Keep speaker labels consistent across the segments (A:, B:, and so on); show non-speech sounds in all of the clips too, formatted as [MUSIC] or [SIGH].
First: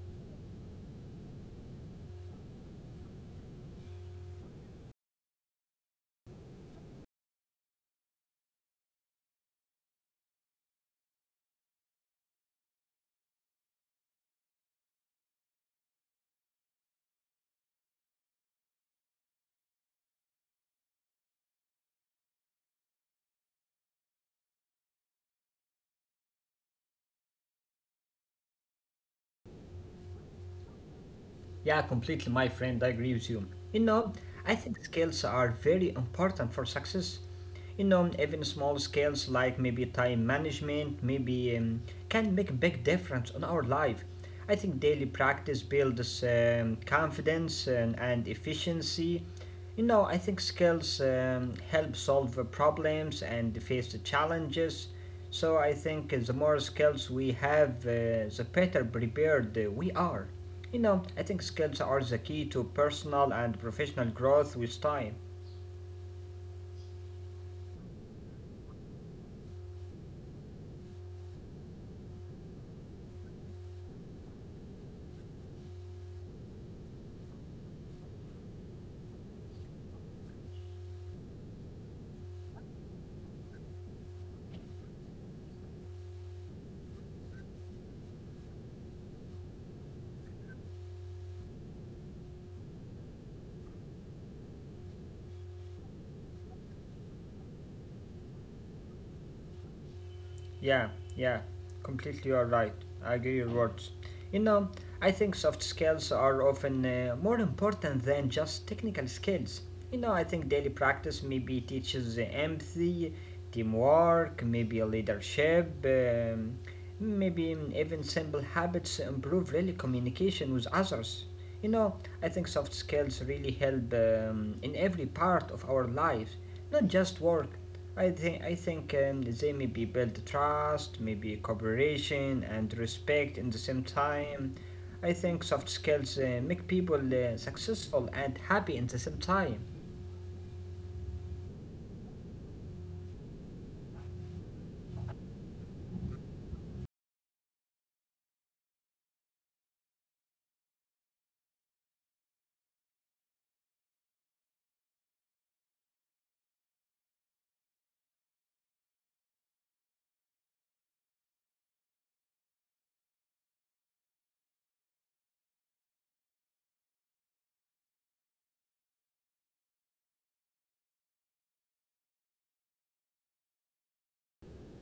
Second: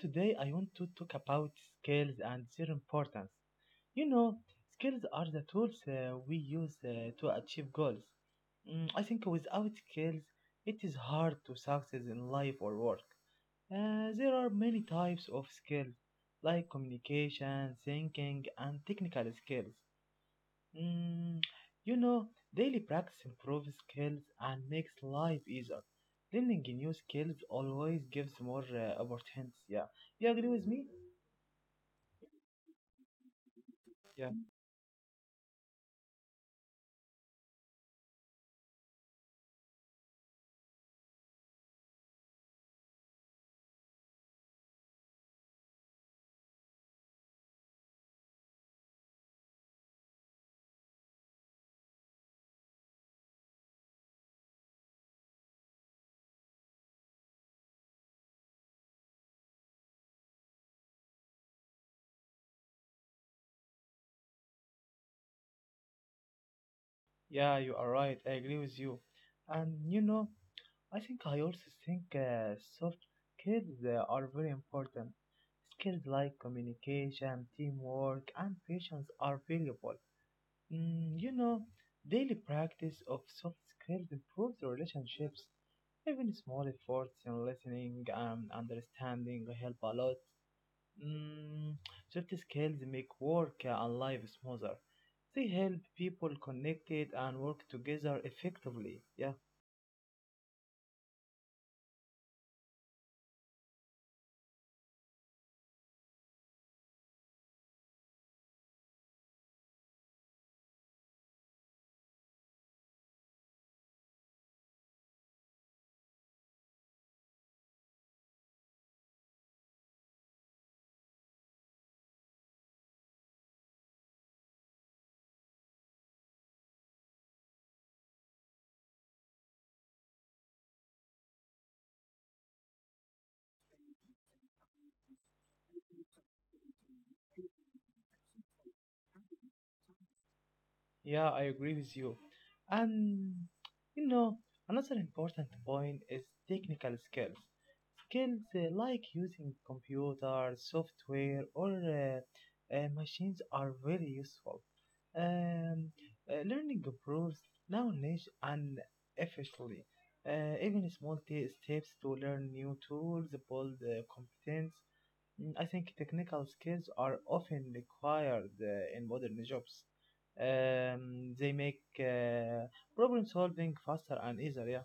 A: today I want to talk about skills and their importance. You know, Skills are the tools we use to achieve goals. I think without skills, it is hard to succeed in life or work. There are many types of skills, like communication, thinking, and technical skills. Mm, you know, Daily practice improves skills and makes life easier. Learning new skills always gives more opportunities. Yeah, you agree with me?
B: Yeah, completely, my friend. I agree with you. You know,
A: Yeah,
B: I think skills are very important for success. You know, even small skills like maybe time management, maybe can make a big difference on our life. I think daily practice builds confidence and efficiency. You know, I think skills help solve the problems and face the challenges. So I think the more skills we have, the better prepared we are. You know, I think skills are the key to personal and professional growth with time.
A: yeah, you are right. I agree with you. And I also think soft skills are very important. Skills like communication, teamwork, and patience are valuable. Mm, you know, Daily practice of soft skills improves relationships. Even small efforts in listening and understanding help a lot. Mm, Soft skills make work and life smoother. They help people connected and work together effectively. Yeah.
B: Yeah, yeah, completely you're right. I agree your words. You know, I think soft skills are often more important than just technical skills. You know, I think daily practice maybe teaches empathy, teamwork, maybe leadership, maybe even simple habits improve really communication with others. You know, I think soft skills really help in every part of our lives, not just work. I think they maybe build trust, maybe cooperation and respect in the same time. I think soft skills make people successful and happy in the same time.
A: Yeah, I agree with you. And you know, another important point is technical skills. Skills like using computer, software, or machines are very useful. Um, Learning improves knowledge and efficiently. Even small steps to learn new tools build competence. I think technical skills are often required in modern jobs. They make problem solving faster and easier.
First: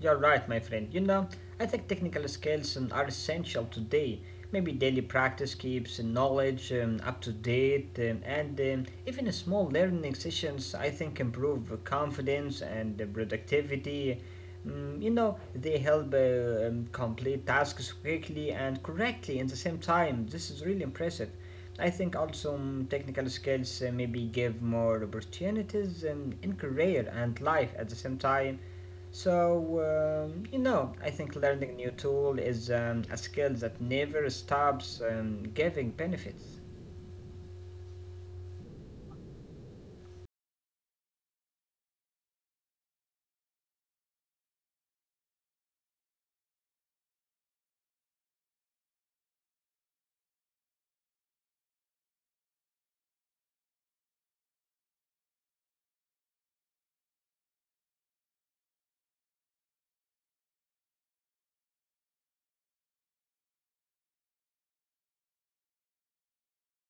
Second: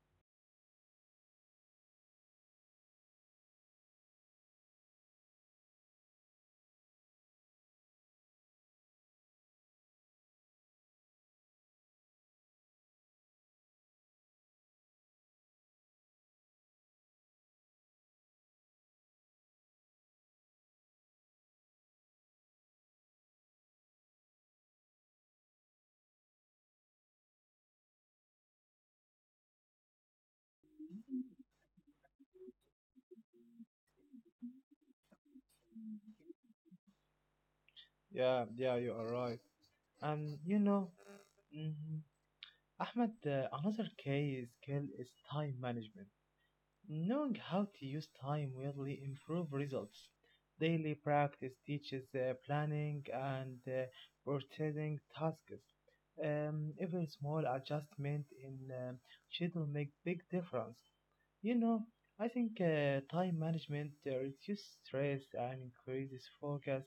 B: You're right, my friend. You know, I think technical skills are essential today. Maybe daily practice keeps knowledge up to date, and even small learning sessions, I think, improve confidence and productivity. Mm, you know, they help complete tasks quickly and correctly at the same time. This is really impressive. I think also technical skills maybe give more opportunities in career and life at the same time. So, you know, I think learning new tool is a skill that never stops giving benefits.
A: Yeah, yeah, yeah. You are right. Um, you know, mm Ahmed, another key skill is time management. Knowing how to use time will improve results. Daily practice teaches planning and prioritizing tasks. Even small adjustment in schedule make big difference. You know, I think time management reduces stress and increases focus.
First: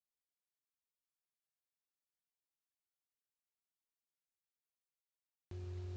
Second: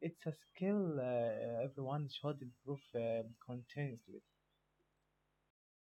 A: It's a skill everyone should improve continuously.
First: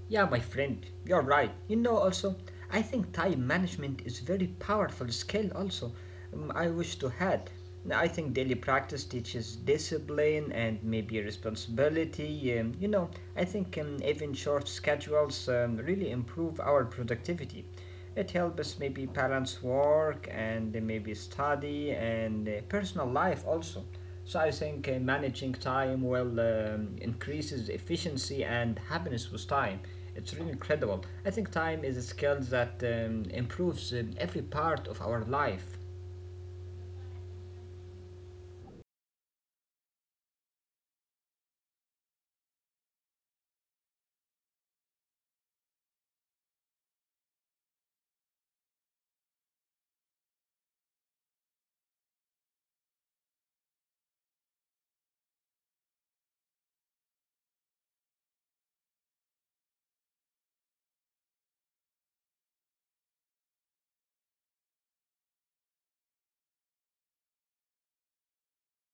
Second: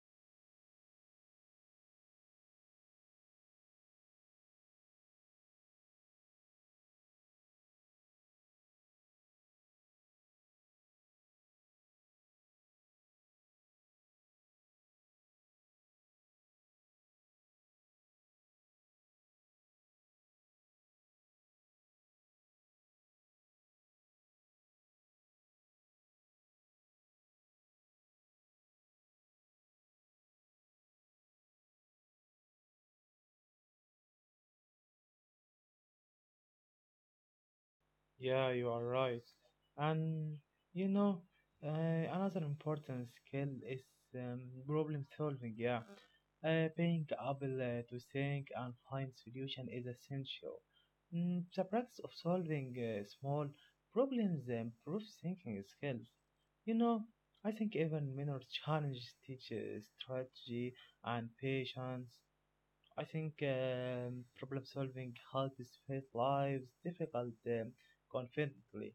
B: Yeah, my friend, you're right. You know, also, I think time management is very powerful skill. Also, I wish to had. Now, I think daily practice teaches discipline and maybe responsibility. You know, I think even short schedules really improve our productivity. It helps us maybe balance work and maybe study and personal life also. So I think managing time well increases efficiency and happiness with time. It's really incredible. I think time is a skill that improves every part of our life.
A: Yeah, you are right. And you know, another important skill is um, problem solving. Yeah, being able to think and find solution is essential. The practice of solving small problems improves thinking skills. You know, I think even minor challenges teach strategy and patience. I think problem solving helps face lives difficult confidently.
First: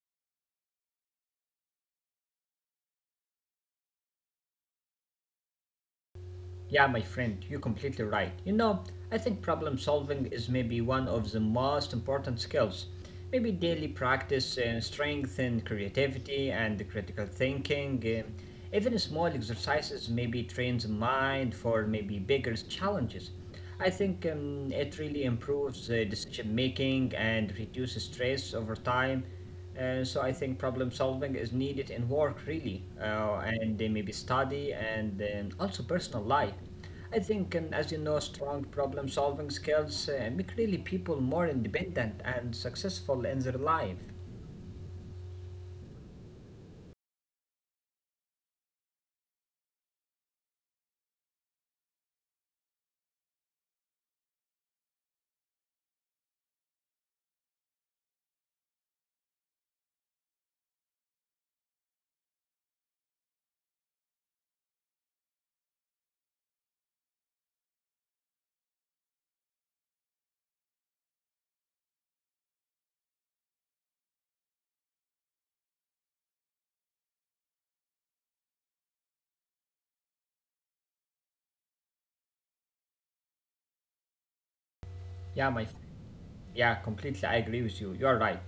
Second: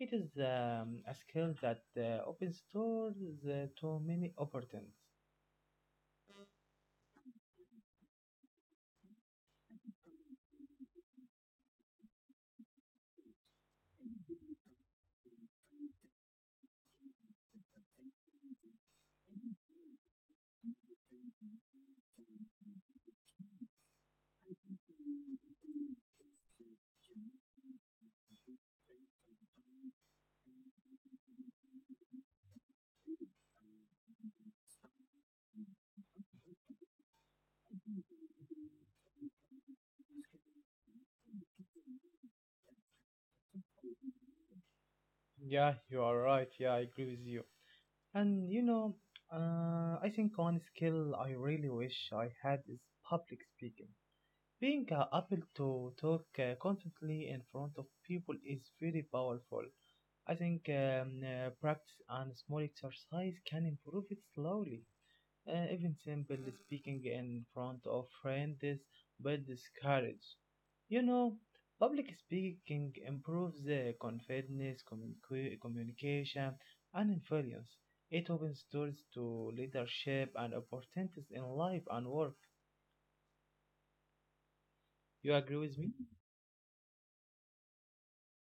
A: It is a skill that opens doors to many opportunities.
B: Yeah, my friend, you're completely right. You know, I think problem solving is maybe one of the most important skills. Maybe daily practice strengthen creativity and critical thinking. Even small exercises maybe trains the mind for maybe bigger challenges. I think it really improves decision making and reduces stress over time. So I think problem solving is needed in work really, and maybe study and also personal life. I think, as you know, strong problem solving skills make really people more independent and successful in their life.
A: Yeah, you are right. Yeah, I agree with you. And I think one skill I really wish I had is public speaking. Being able to talk confidently in front of people is very powerful. I think practice and small exercise can improve it slowly. Even simple speaking in front of friends builds courage. You know, Public speaking improves confidence, communication, and influence. It opens doors to leadership and opportunities in life and work. You agree
B: Yeah, my
A: with
B: friend.
A: me?
B: Yeah, completely. I agree with you. You're right.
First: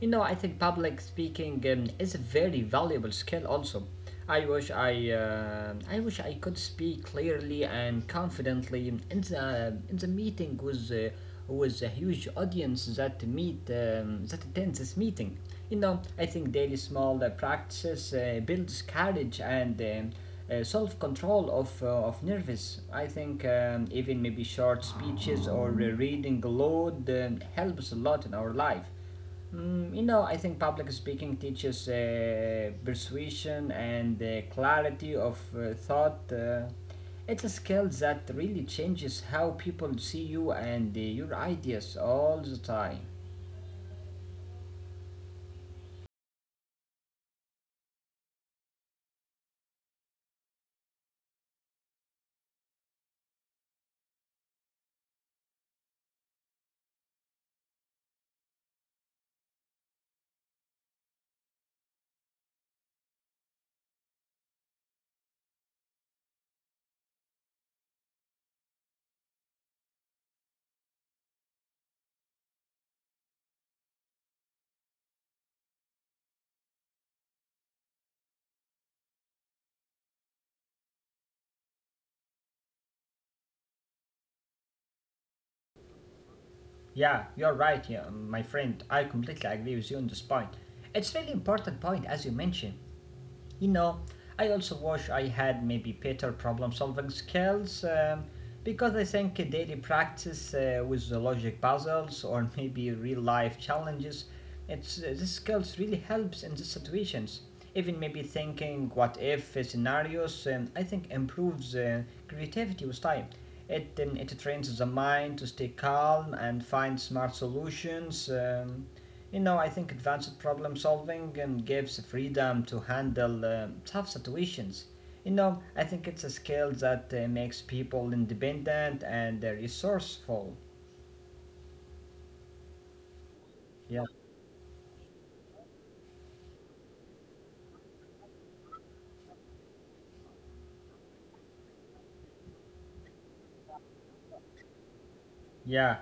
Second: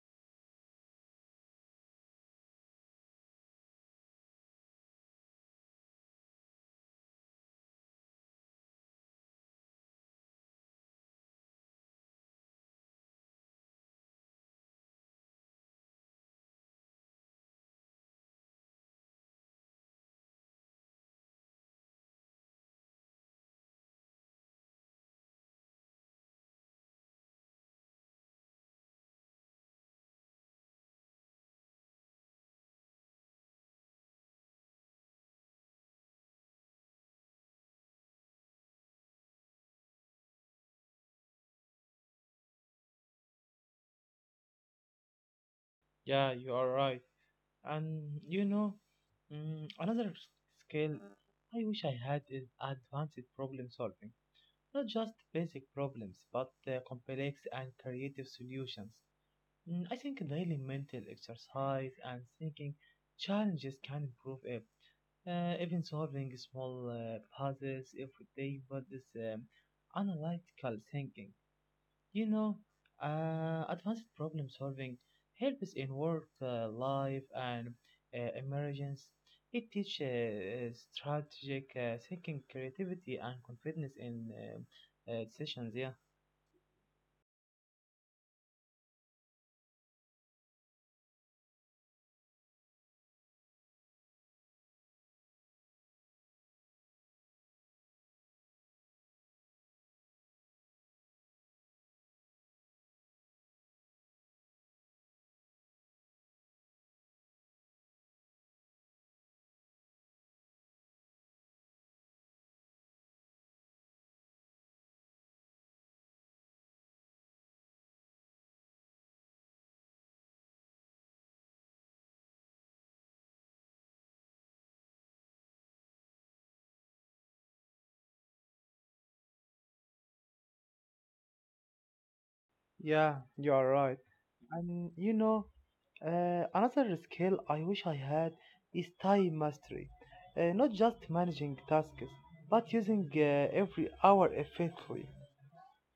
B: You know, I think public speaking is a very valuable skill. Also, I wish I could speak clearly and confidently in the meeting with a huge audience that meet that attends this meeting. You know, I think daily small practices builds courage and self control of nervous. I think even maybe short speeches or reading aloud helps a lot in our life. Mm, you know, I think public speaking teaches persuasion and clarity of thought. It's a skill that really changes how people see you and your ideas all the time.
A: Yeah, you are right. And another skill I wish I had is advanced problem solving. Not just basic problems, but complex and creative solutions. I think daily mental exercise and thinking challenges can improve it. Even solving small puzzles every day, but this um, analytical thinking. You know, Advanced problem solving helps in work, life, and emergence. It teaches strategic thinking, creativity, and confidence in decisions. Yeah.
B: Yeah, you're right, yeah, my friend. I completely agree with you on this point. It's really important point as you mentioned. You know, I also wish I had maybe better problem solving skills because I think a daily practice with the logic puzzles or [LAUGHS] maybe real life challenges, it's this skills really helps in these situations. Even maybe thinking what if scenarios, I think improves creativity with time. It trains the mind to stay calm and find smart solutions. You know, I think advanced problem solving gives freedom to handle tough situations. You know, I think it's a skill that makes people independent and resourceful.
A: Yeah, you are
B: Yeah.
A: right. And another skill I wish I had is time mastery. Not just managing tasks, but using every hour effectively.
B: Yeah,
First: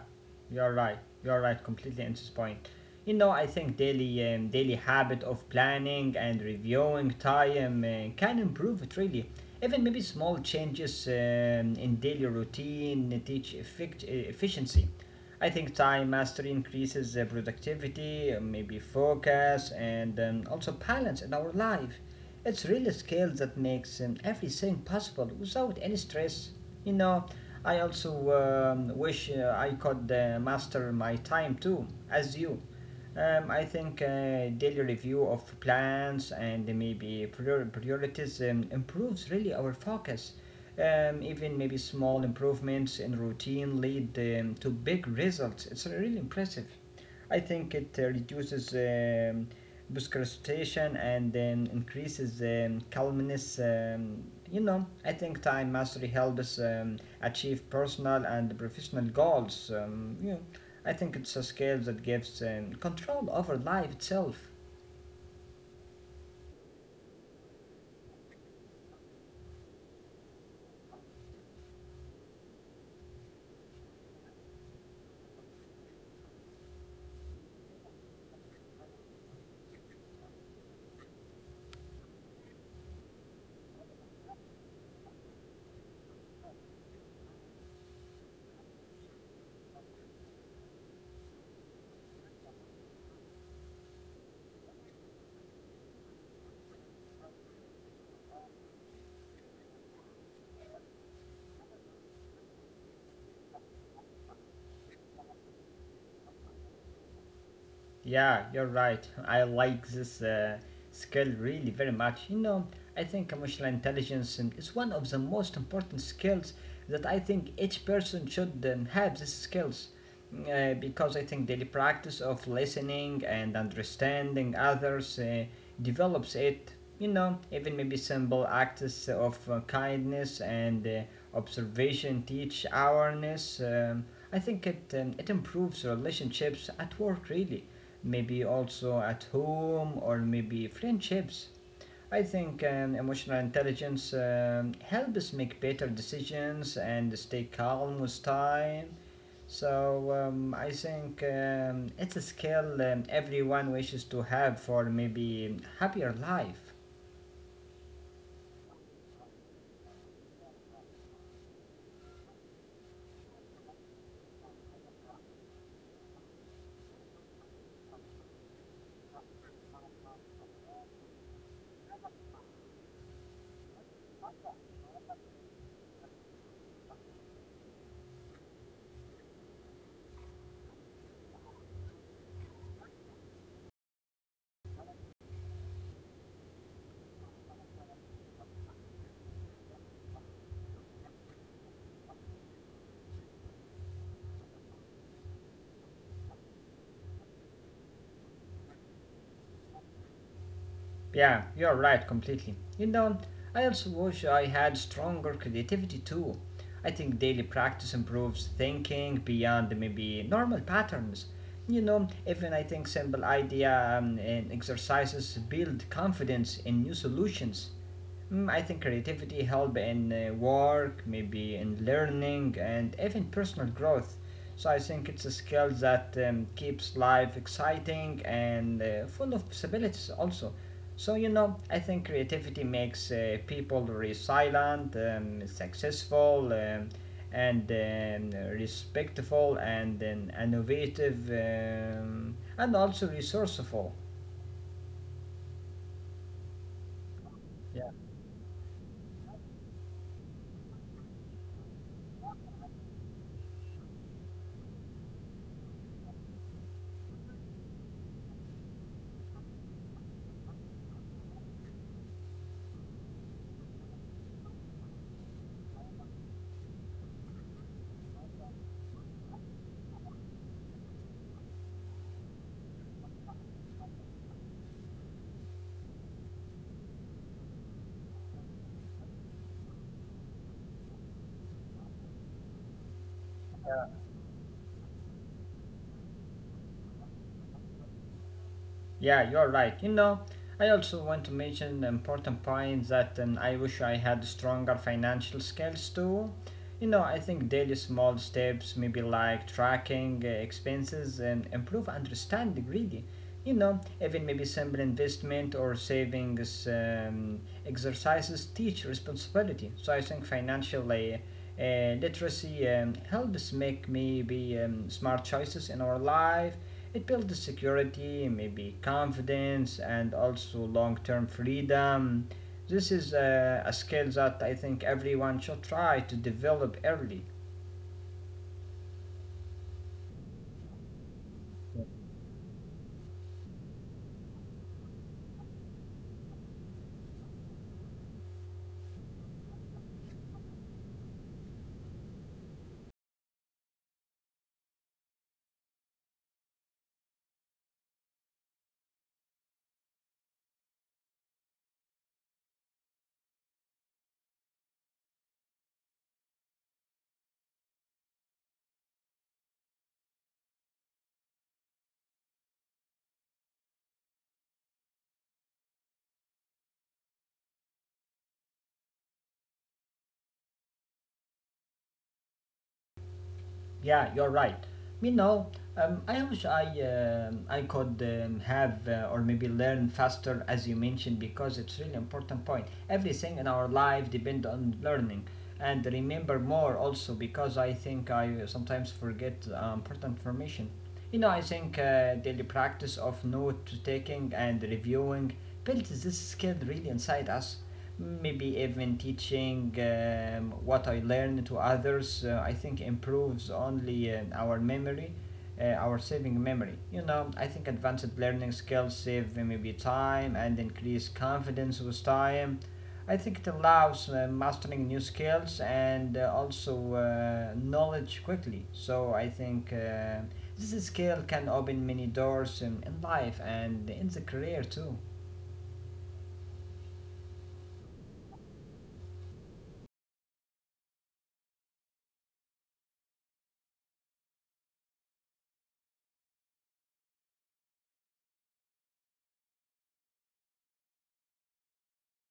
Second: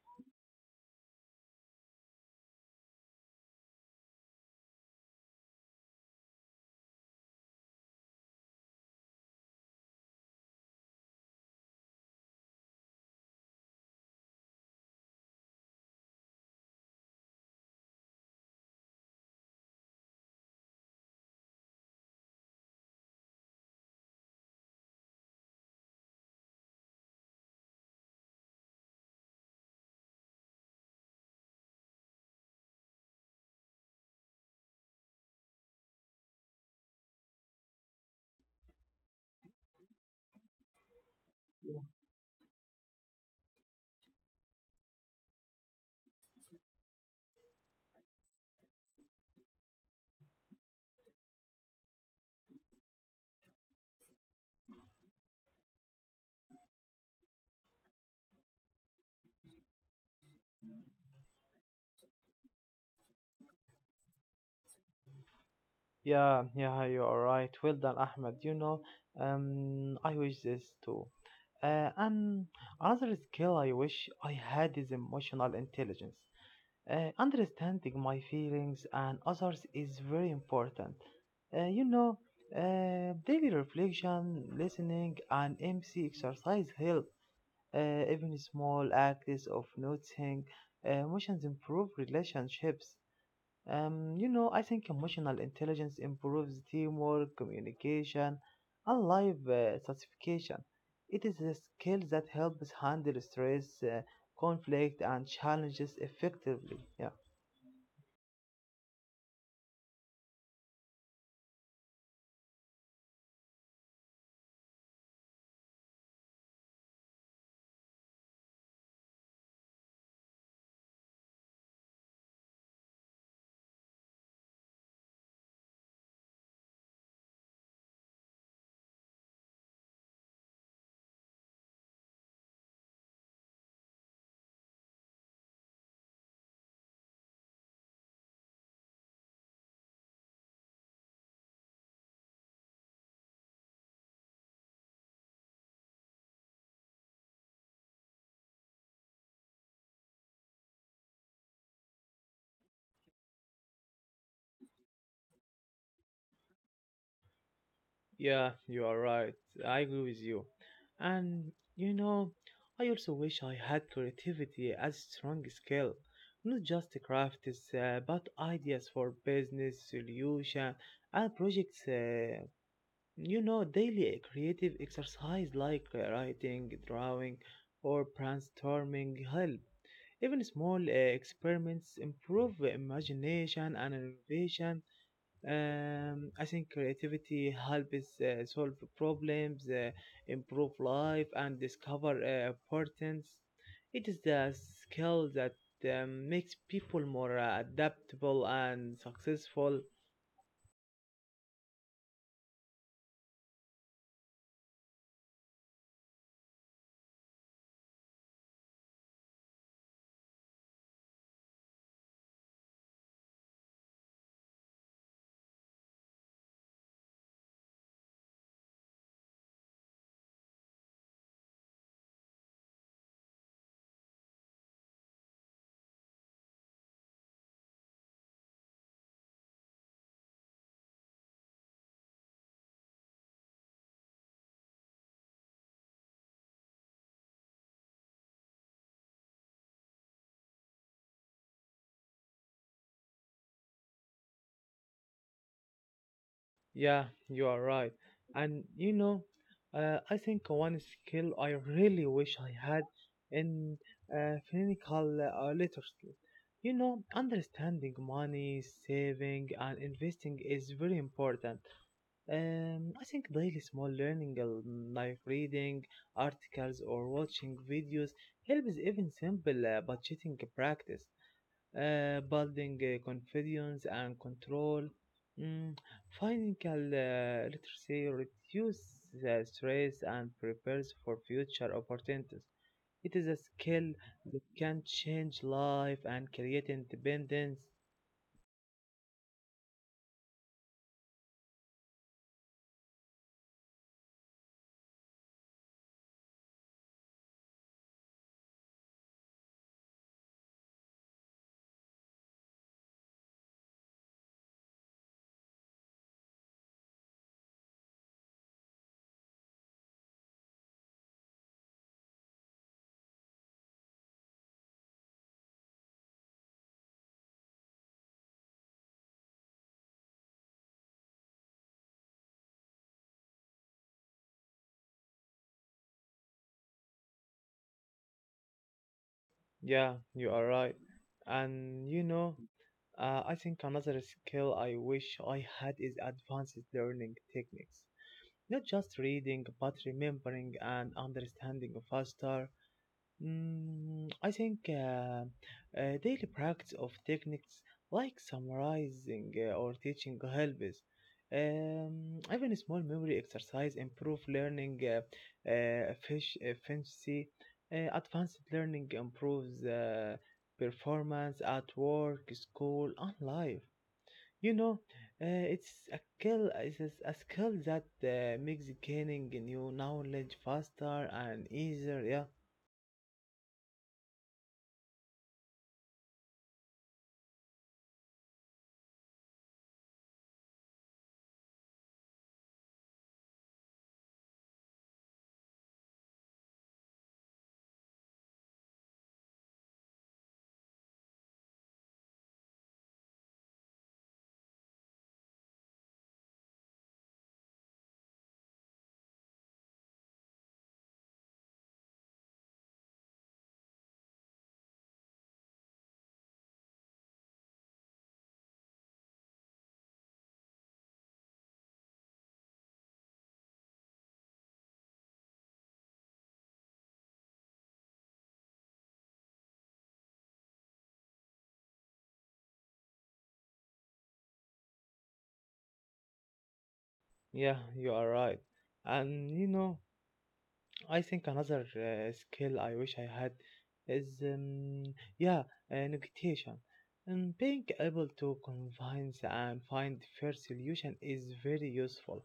B: you're right. You're right. Completely into this point. You know, I think daily daily habit of planning and reviewing time can improve it really. Even maybe small changes in daily routine teach efficiency. I think time mastery increases productivity, maybe focus, and also balance in our life. It's really a skill that makes everything possible without any stress. You know, I also wish I could master my time too, as you. I think daily review of plans and maybe priorities improves really our focus. Even maybe small improvements in routine lead to big results. It's really impressive. I think it reduces procrastination and increases calmness. You know, I think time mastery helps achieve personal and professional goals. You know, I think it's a skill that gives control over life itself.
A: Yeah, yeah, you are right. Well done, Ahmed. I wish this too. And another skill I wish I had is emotional intelligence. Understanding my feelings and others is very important. Uh, you know, Daily reflection, listening, and empathy exercise help. Even small acts of noticing emotions improve relationships. I think emotional intelligence improves teamwork, communication, and life satisfaction. It is a skill that helps handle stress, conflict, and challenges effectively. Yeah.
B: Yeah, you're right. I like this skill really very much. You know, I think emotional intelligence is one of the most important skills that I think each person should have these skills. Because I think daily practice of listening and understanding others develops it. You know, even maybe simple acts of kindness and observation teach awareness. I think it improves relationships at work really maybe also at home or maybe friendships. I think emotional intelligence helps make better decisions and stay calm with time. So I think it's a skill everyone wishes to have for maybe happier life.
A: Yeah, you are right. I agree with you. And you know, I also wish I had creativity as a strong skill, not just crafts, but ideas for business solution and projects. Daily creative exercise like writing, drawing, or brainstorming help. Even small experiments improve imagination and innovation. I think creativity helps solve problems, improve life, and discover importance. It is the skill that makes people more adaptable and successful.
B: Yeah, you're right completely. You know, I also wish I had stronger creativity too. I think daily practice improves thinking beyond maybe normal patterns. You know, even I think simple idea and exercises build confidence in new solutions. Mm, I think creativity help in work, maybe in learning, and even personal growth. So I think it's a skill that keeps life exciting and full of possibilities also. So you know, I think creativity makes people resilient, successful, and respectful, and innovative, and also resourceful.
A: Yeah, you are right.
B: Yeah.
A: And I think one skill I really wish I had in clinical literacy. Understanding money, saving, and investing is very important. I think daily small learning like reading articles or watching videos helps. Even simple budgeting practice, building confidence and control, mm, Financial literacy reduces stress and prepares for future opportunities. It is a skill that can change life and create independence.
B: Yeah, you're right. You know, I also want to mention the important point that I wish I had stronger financial skills too. You know, I think daily small steps, maybe like tracking expenses, and improve understanding really. You know, even maybe simple investment or savings exercises teach responsibility. So I think financial literacy helps make maybe smart choices in our life it builds security, maybe confidence, and also long term freedom. This is a skill that I think everyone should try to develop early.
A: Yeah, you are right. And I think another skill I wish I had is advanced learning techniques. Not just reading, but remembering and understanding faster. I think daily practice of techniques like summarizing or teaching helps. Even small memory exercise improve learning efficiency. Advanced learning improves performance at work, school, and life. You know, it's a skill. It's a skill that makes gaining new knowledge faster and easier. Yeah.
B: Yeah, you're right. You know, I wish I could have or maybe learn faster, as you mentioned, because it's really important point. Everything in our life depend on learning, and remember more also because I think I sometimes forget important information. You know, I think daily practice of note taking and reviewing builds this skill really inside us maybe even teaching what I learned to others, I think improves only our memory, our saving memory. You know, I think advanced learning skills save maybe time and increase confidence with time. I think it allows mastering new skills and also knowledge quickly. So I think this skill can open many doors in life and in the career too.
A: Yeah, you are right. And I think another skill I wish I had is, yeah, negotiation. And being able to convince and find fair solution is very useful.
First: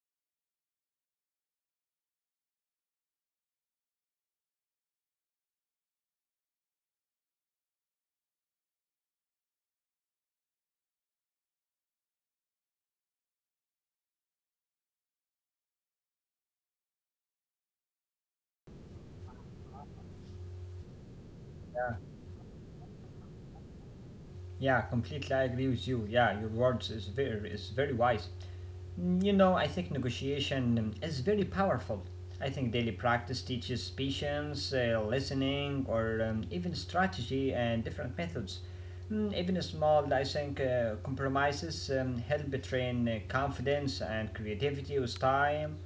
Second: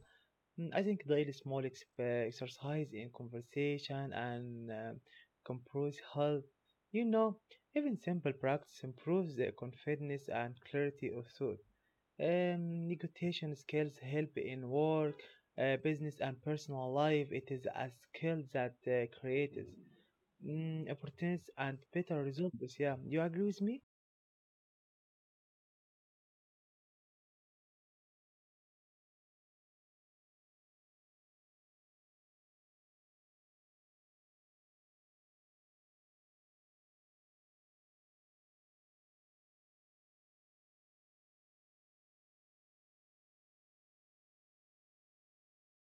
A: I think daily small exercise in conversation and compromise help. You know, Even simple practice improves the confidence and clarity of thought. Negotiation skills help in work, business, and personal life. It is a skill that creates opportunities and better results. Yeah, you agree with me?
B: Yeah, completely I agree with you. Yeah, your words is very wise. Mm, you know, I think negotiation is very powerful. I think daily practice teaches patience, listening, or even strategy and different methods. Mm, even small, I think, compromises help train confidence and creativity with time.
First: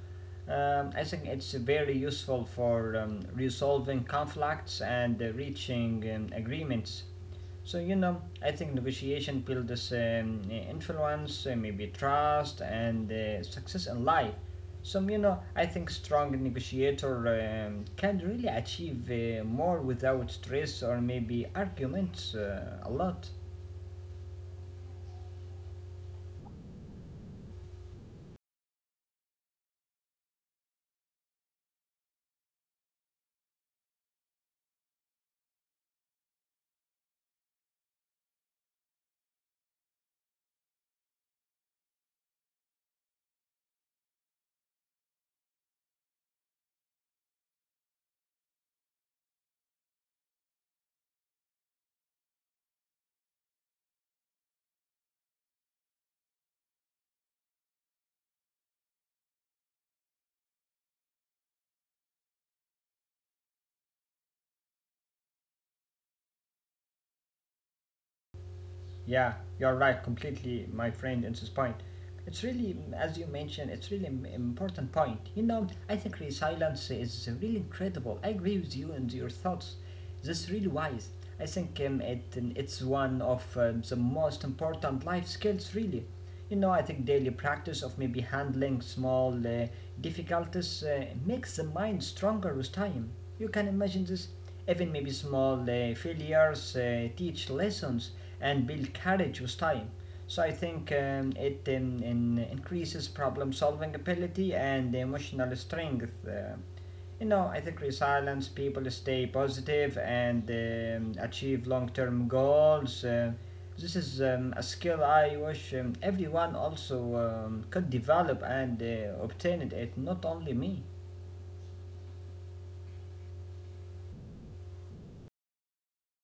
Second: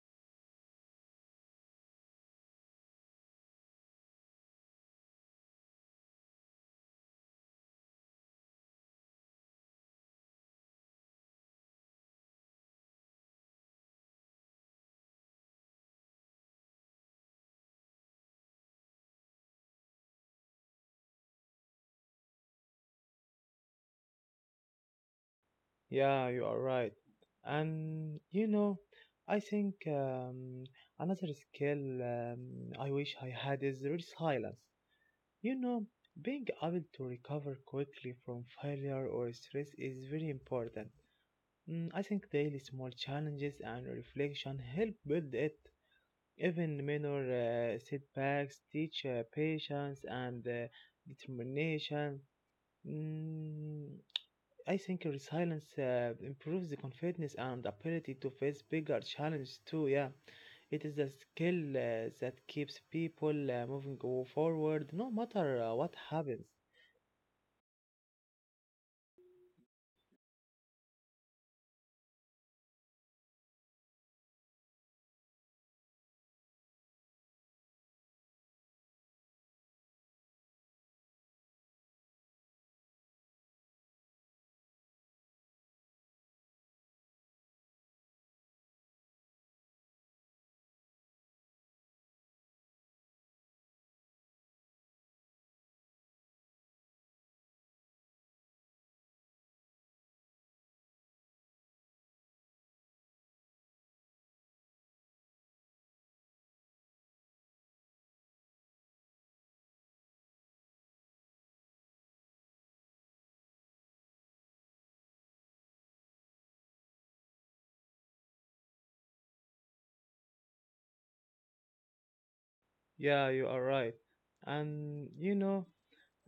B: I think it's very useful for resolving conflicts and reaching agreements. So you know, I think negotiation builds this influence, maybe trust, and success in life. So you know, I think strong negotiator can really achieve more without stress or maybe arguments a lot.
A: Yeah, you are right. And I think another skill I wish I had is resilience. You know, Being able to recover quickly from failure or stress is very important. I think daily small challenges and reflection help build it. Even minor setbacks teach patience and determination. Mm, I think resilience improves the confidence and ability to face bigger challenges too. Yeah, it is a skill that keeps people moving forward no matter what happens.
B: Yeah, you're right, completely, my friend, in this point. It's really, as you mentioned, it's really important point. You know, I think resilience is really incredible. I agree with you and your thoughts. This is really wise. I think it's one of the most important life skills, really. You know, I think daily practice of maybe handling small difficulties makes the mind stronger with time. You can imagine this. Even maybe small failures teach lessons and build courage with time. So I think it in increases problem solving ability and emotional strength. You know, I think resilience, people stay positive and achieve long term goals. This is a skill I wish everyone also could develop and obtain it, not only me.
A: Yeah, you are right. And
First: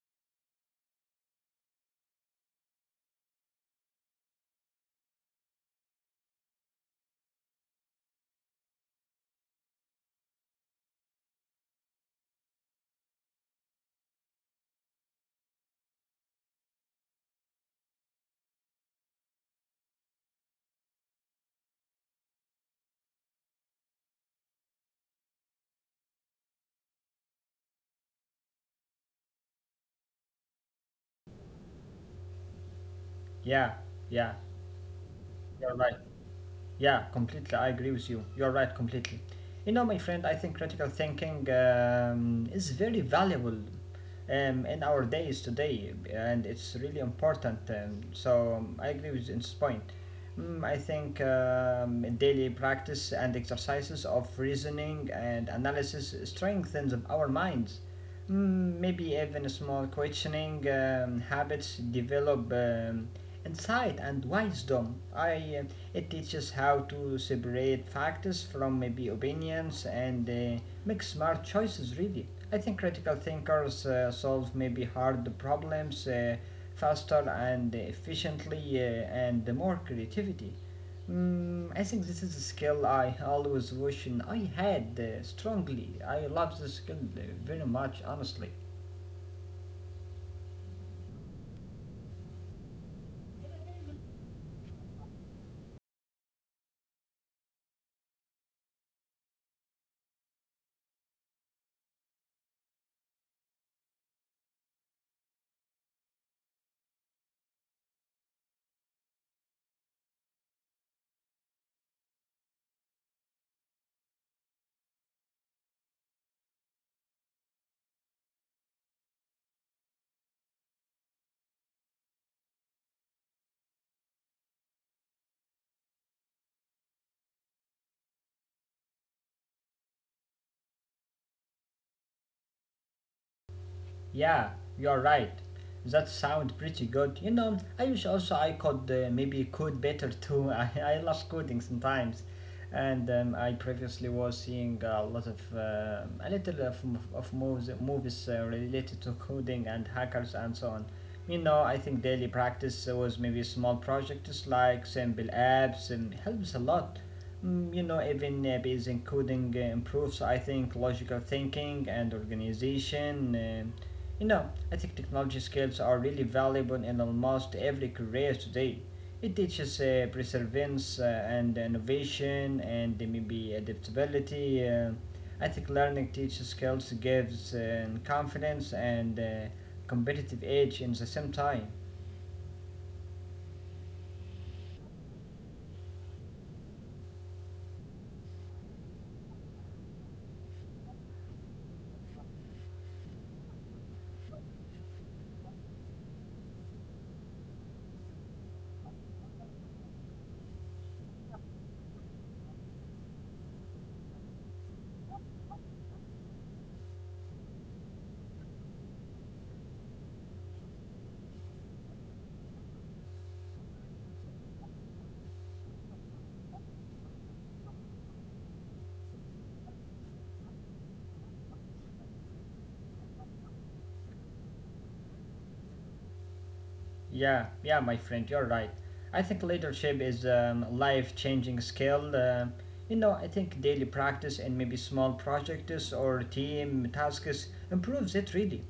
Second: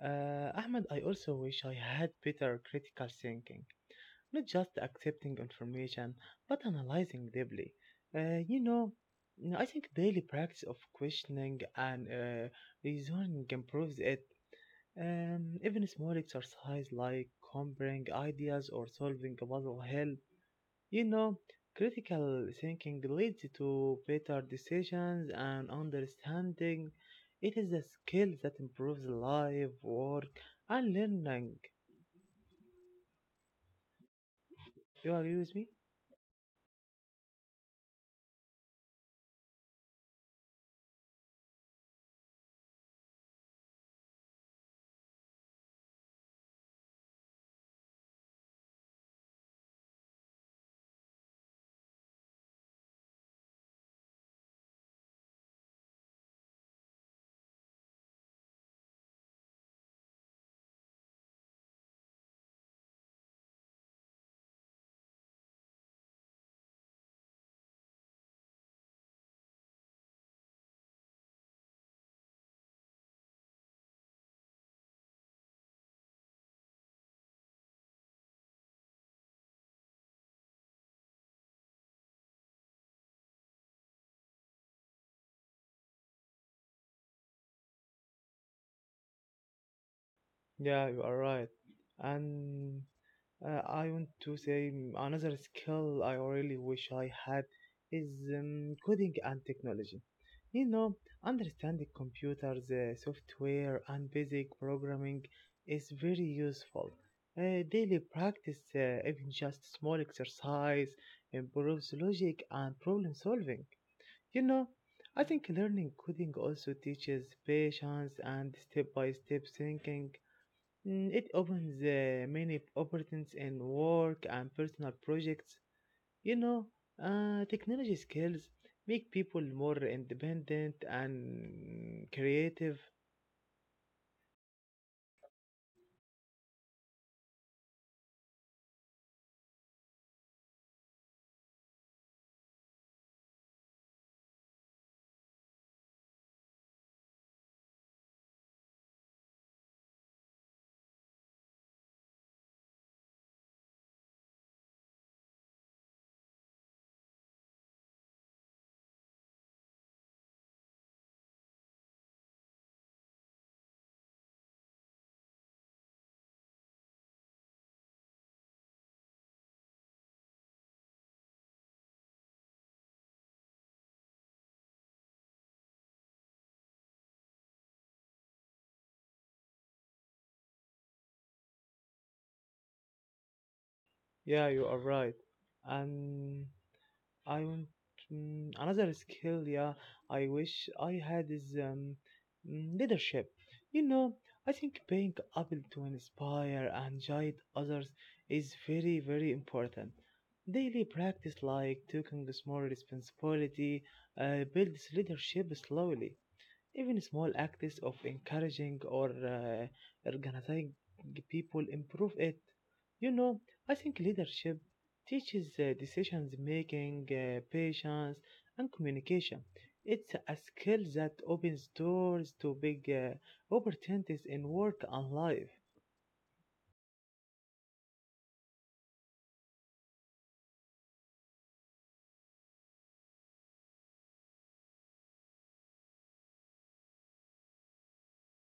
A: Ahmed, I also wish I had better critical thinking, not just accepting information, but analyzing deeply. Uh, you know, I think daily practice of questioning and reasoning improves it. Even small exercise like comparing ideas or solving a puzzle help. You know, Critical thinking leads to better decisions and understanding. It is a skill that improves life, work, and learning.
B: Yeah, yeah,
A: You agree with me?
B: you're right. Yeah, completely. I agree with you. You're right, completely. You know, my friend, I think critical thinking is very valuable in our days today, and it's really important. So I agree with you in this point. Mm, I think daily practice and exercises of reasoning and analysis strengthens our minds. Mm, maybe even small questioning habits develop insight and wisdom. I It teaches how to separate facts from maybe opinions and make smart choices, really. I think critical thinkers solve maybe hard problems faster and efficiently and more creativity. Mm, I think this is a skill I always wish I had strongly. I love this skill very much, honestly.
A: Yeah, you are right. And I want to say another skill I really wish I had is coding and technology. You know, Understanding computers, software, and basic programming is very useful. Daily practice, even just small exercise, improves logic and problem solving. You know, I think learning coding also teaches patience and step by step thinking. It opens many opportunities in work and personal projects. You know, Technology skills make people more independent and creative.
B: Yeah, you're right. That sounds pretty good. You know, I wish also I could maybe code better too. [LAUGHS] I love coding sometimes. And I previously was seeing a little of movies related to coding and hackers and so on. You know, I think daily practice was maybe small projects like simple apps and helps a lot. Mm, you know, even basic coding improves, I think, logical thinking and organization. You know, I think technology skills are really valuable in almost every career today. It teaches perseverance and innovation and maybe adaptability. I think learning teaches skills gives confidence and competitive edge in the same time.
A: Yeah, you are right. And I want another skill. Yeah, I wish I had is leadership. You know, I think being able to inspire and guide others is very, very important. Daily practice, like taking small responsibility, builds leadership slowly. Even small acts of encouraging or organizing people improve it. You know, I think leadership teaches decisions making, patience, and communication. It's a skill that opens doors to big opportunities in work and life.
B: Yeah, my friend, you're right. I think leadership is a life changing skill. You know, I think daily practice and maybe small projects or team tasks improves it really.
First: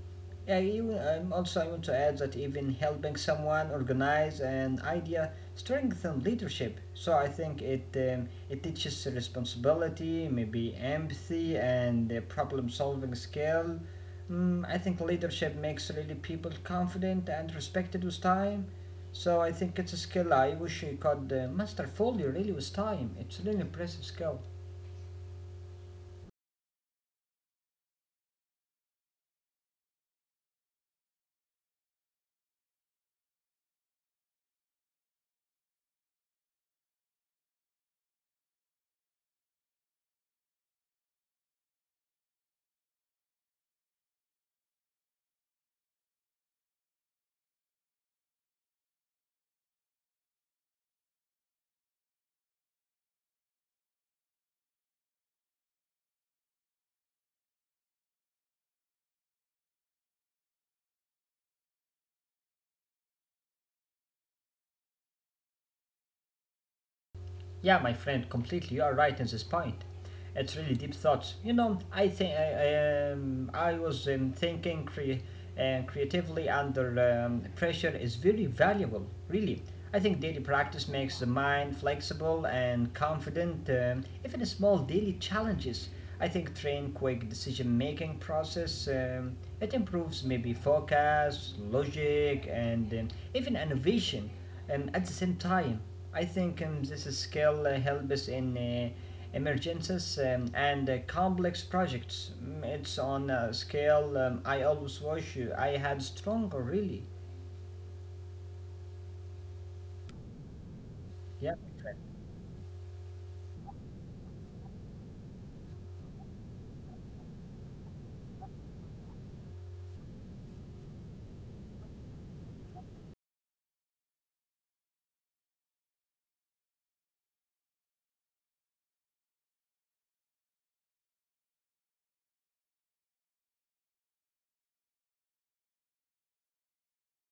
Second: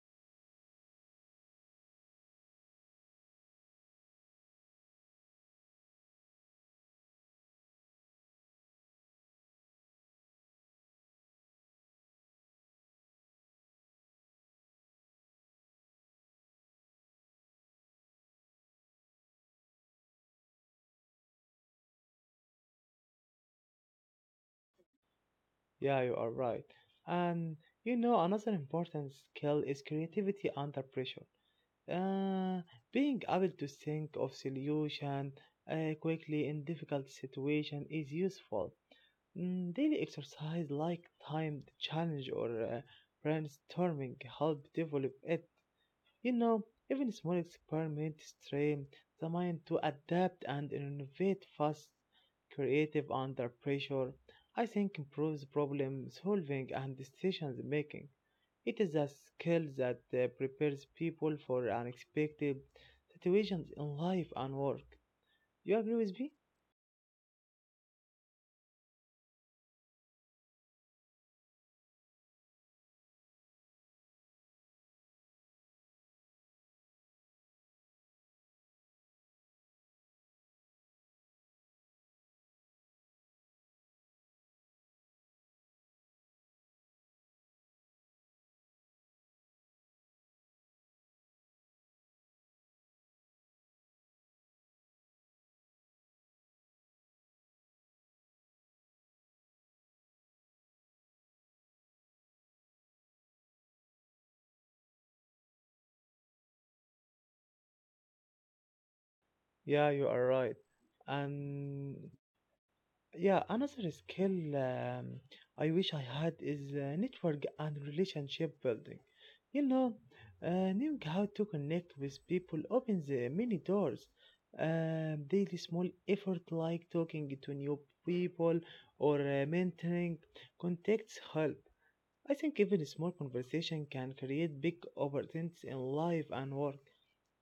B: Yeah, you, also, I want to add that even helping someone organize an idea strengthens leadership. So I think it teaches responsibility, maybe empathy, and problem solving skill. Mm, I think leadership makes really people confident and respected with time. So I think it's a skill I wish you could master fully, really, with time. It's really impressive skill.
A: Yeah, you are right. And another important skill is creativity under pressure. Uh, Being able to think of solution quickly in difficult situation is useful. Daily exercise like timed challenge or brainstorming help develop it. You know, Even small experiments train the mind to adapt and innovate fast, creative under pressure. I think improves problem solving and decision making. It is a skill that prepares people for unexpected situations in life and work. You agree with me?
B: Yeah, my friend, completely. You are right in this point. It's really deep thoughts. You know, I think I was thinking cre- creatively under pressure is very valuable. Really, I think daily practice makes the mind flexible and confident. Even small daily challenges, I think train quick decision making process. It improves maybe focus, logic, and even innovation at the same time. I think this skill helps in emergencies and complex projects. Mm, it's on a scale I always wish I had stronger, really.
A: Yeah, you are right.
B: Yeah.
A: And, yeah, another skill I wish I had is network and relationship building. You know, Knowing how to connect with people opens many doors. Daily small effort like talking to new people or mentoring contacts help. I think even a small conversation can create big opportunities in life and work.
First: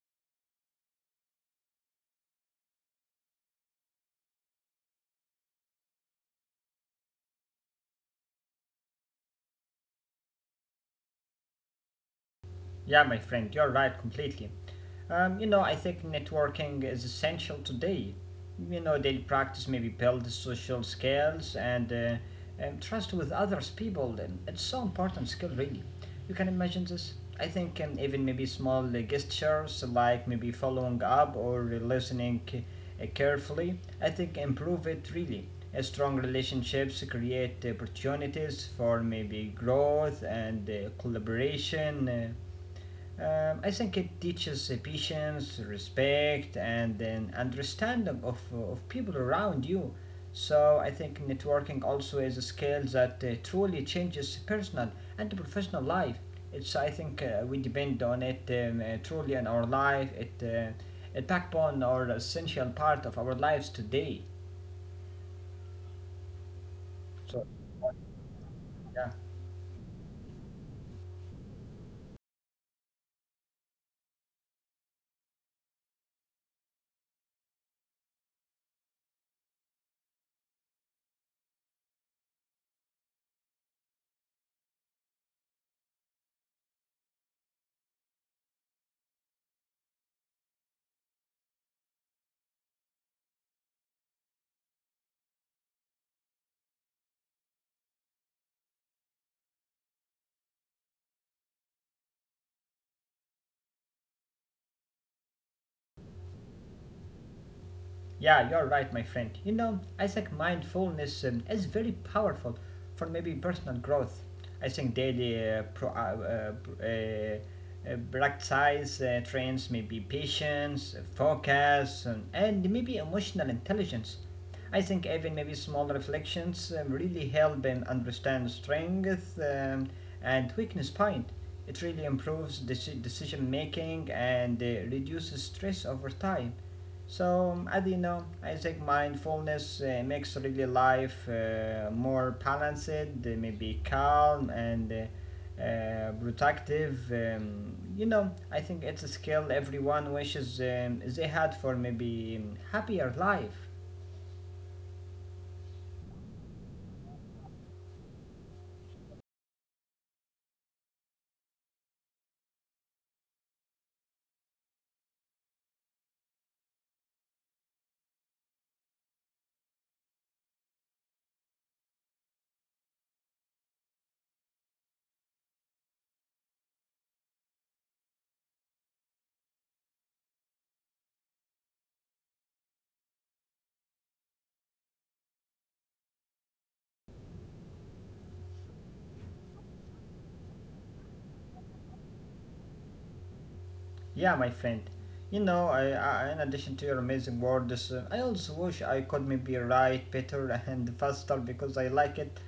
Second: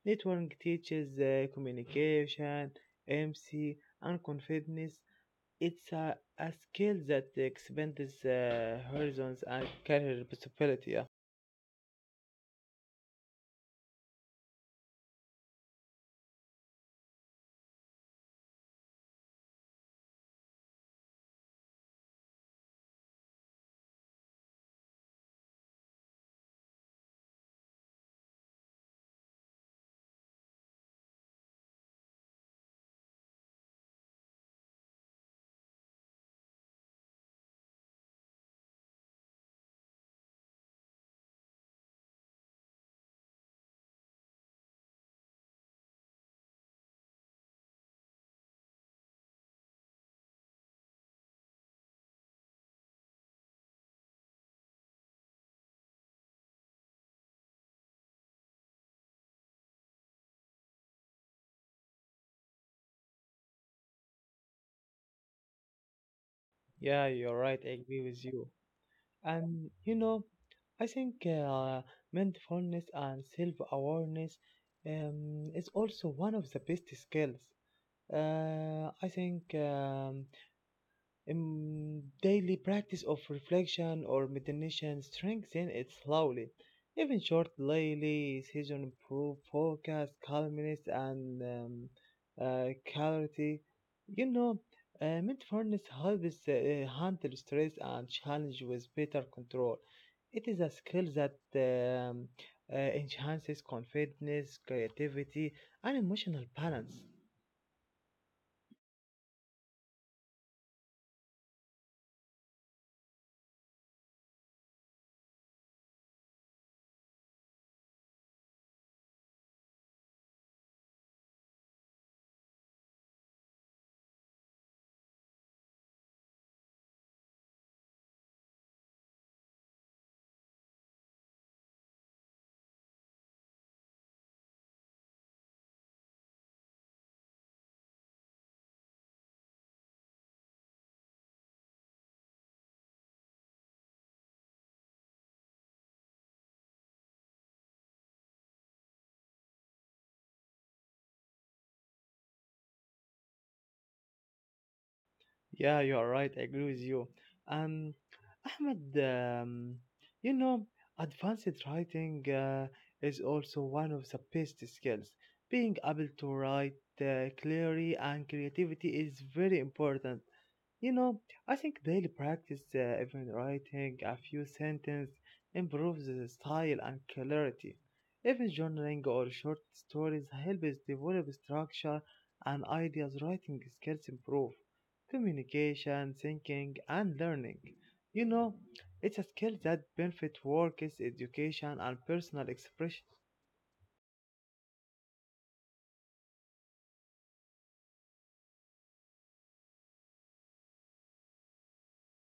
A: Networking teaches communication, empathy, and confidence. It's a skill that expands horizons and career possibility. Yeah,
B: Yeah, my friend, you're right completely. You know, I think networking is essential today. You know, daily practice maybe build social skills and trust with others people. It's so important skill, really. You can imagine this. I think even maybe small gestures like maybe following up or listening carefully, I think improve it really. Strong relationships create opportunities for maybe growth and collaboration. I think it teaches patience, respect, and an understanding of people around you. So I think networking also is a skill that truly changes personal and professional life. It's I think we depend on it truly in our life. It a backbone or essential part of our lives today.
A: yeah, you're
B: So
A: right. I agree with you.
B: yeah.
A: And I think mindfulness and self-awareness is also one of the best skills. I think. Daily practice of reflection or meditation strengthens it slowly. Even short daily sessions improve focus, calmness, and clarity. You know, mindfulness helps handle stress and challenge with better control. It is a skill that enhances confidence, creativity, and emotional balance.
B: Yeah, you're right, my friend. You know, I think mindfulness is very powerful for maybe personal growth. I think daily uh, uh, practice trains maybe patience, focus, and maybe emotional intelligence. I think even maybe small reflections really help them understand strength and weakness point. It really improves decision making and reduces stress over time. So I don't know. I think mindfulness makes really life more balanced, maybe calm and protective. You know, I think it's a skill everyone wishes they had for maybe happier life.
A: Yeah, you are right. I agree with you. Um, Ahmed, you know, advanced writing is also one of the best skills. Being able to write clearly and creativity is very important. You know, I think daily practice, even writing a few sentences, improves the style and clarity. Even journaling or short stories help us develop structure and ideas. Writing skills improve communication, thinking, and learning. You know, it's a skill that benefits work, is education, and personal expression.
B: Yeah, my friend. You know, I, in addition to your amazing words, I also wish I could maybe write better [LAUGHS] and faster because I like it.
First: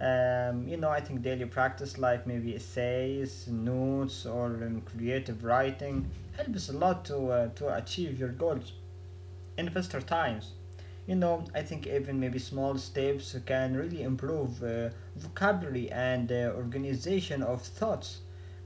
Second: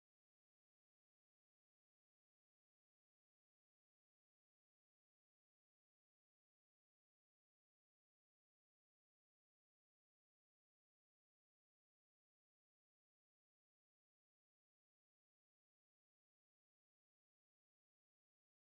B: You know, I think daily practice, like maybe essays, notes, or creative writing, helps a lot to achieve your goals investor times. You know, I think even maybe small steps can really improve vocabulary and organization of thoughts.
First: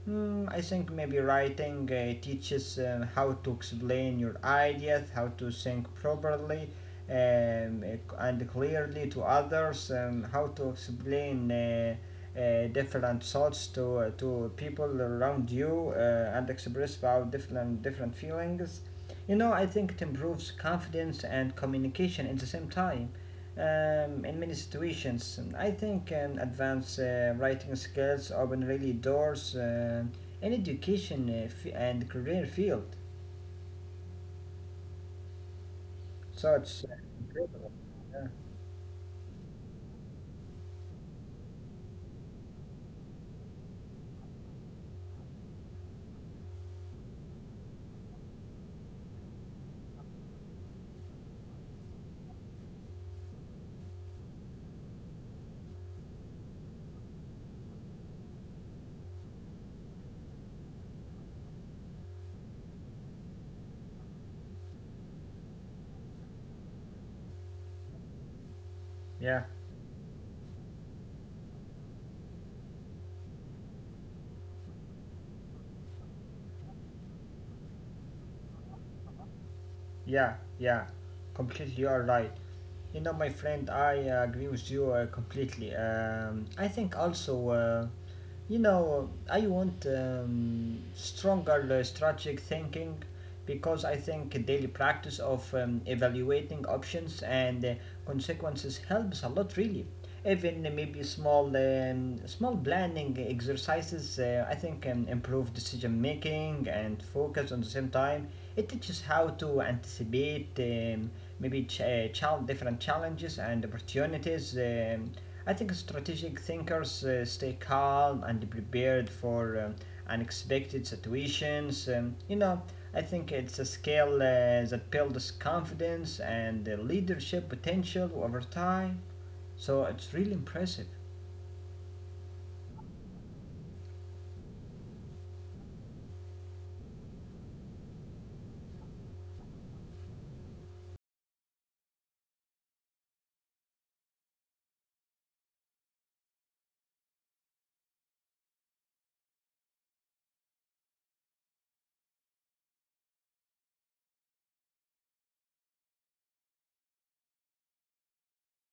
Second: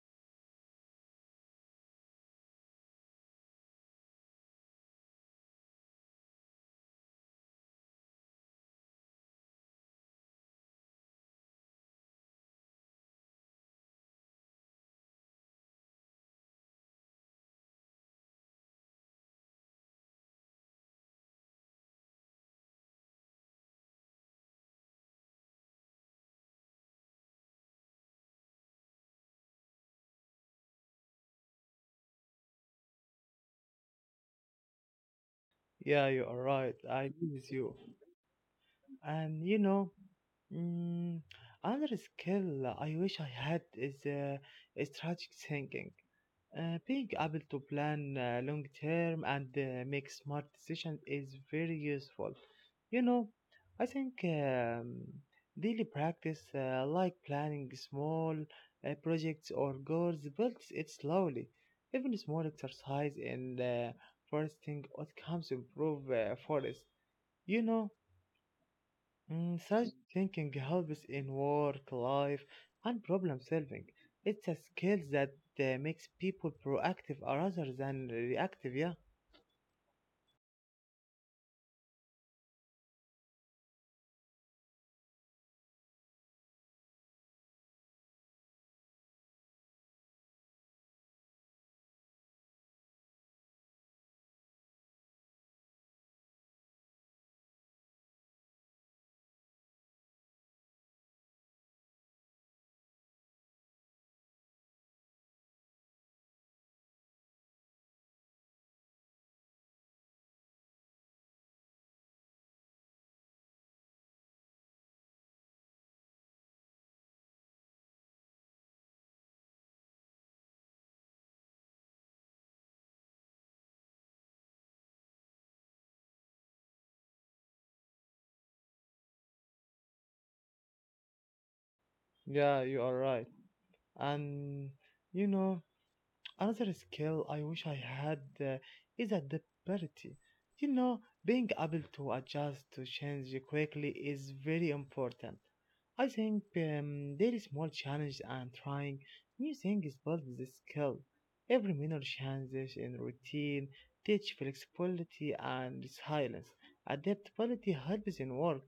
B: Mm, I think maybe writing teaches how to explain your ideas, how to think properly um, and clearly to others, how to explain different thoughts to people around you and express about different feelings. You know, I think it improves confidence and communication at the same time. In many situations, I think advanced writing skills open really doors in education and career field.
A: Yeah, you are
B: So
A: right.
B: it's
A: I agree with
B: incredible.
A: you.
B: Yeah,
A: And you know, mm, another skill I wish I had is strategic thinking. Being able to plan long term and make smart decisions is very useful. You know, I think daily practice, like planning small projects or goals, builds it slowly. Even small exercise in foresting outcomes improve forest. You know,
B: yeah,
A: mm, such thinking helps in work, life, and problem solving. It's a skill that makes people proactive rather than reactive, yeah?
B: yeah, yeah. Completely, you are right. You know, my friend, I agree with you completely. I think also. You know, I want stronger strategic thinking because I think daily practice of evaluating options and consequences helps a lot, really. Even maybe small, small planning exercises, I think, improve decision making and focus on the same time. It teaches how to anticipate maybe different challenges and opportunities. I think strategic thinkers stay calm and prepared for unexpected situations. You know, I think it's a skill that builds confidence and leadership potential over time. So it's really impressive.
A: Yeah, you are right. And you know, another skill I wish I had is adaptability. You know, being able to adjust to change quickly is very important. I think daily small challenges and trying new things build this skill. Every minor changes in routine teach flexibility and resilience. Adaptability helps in work.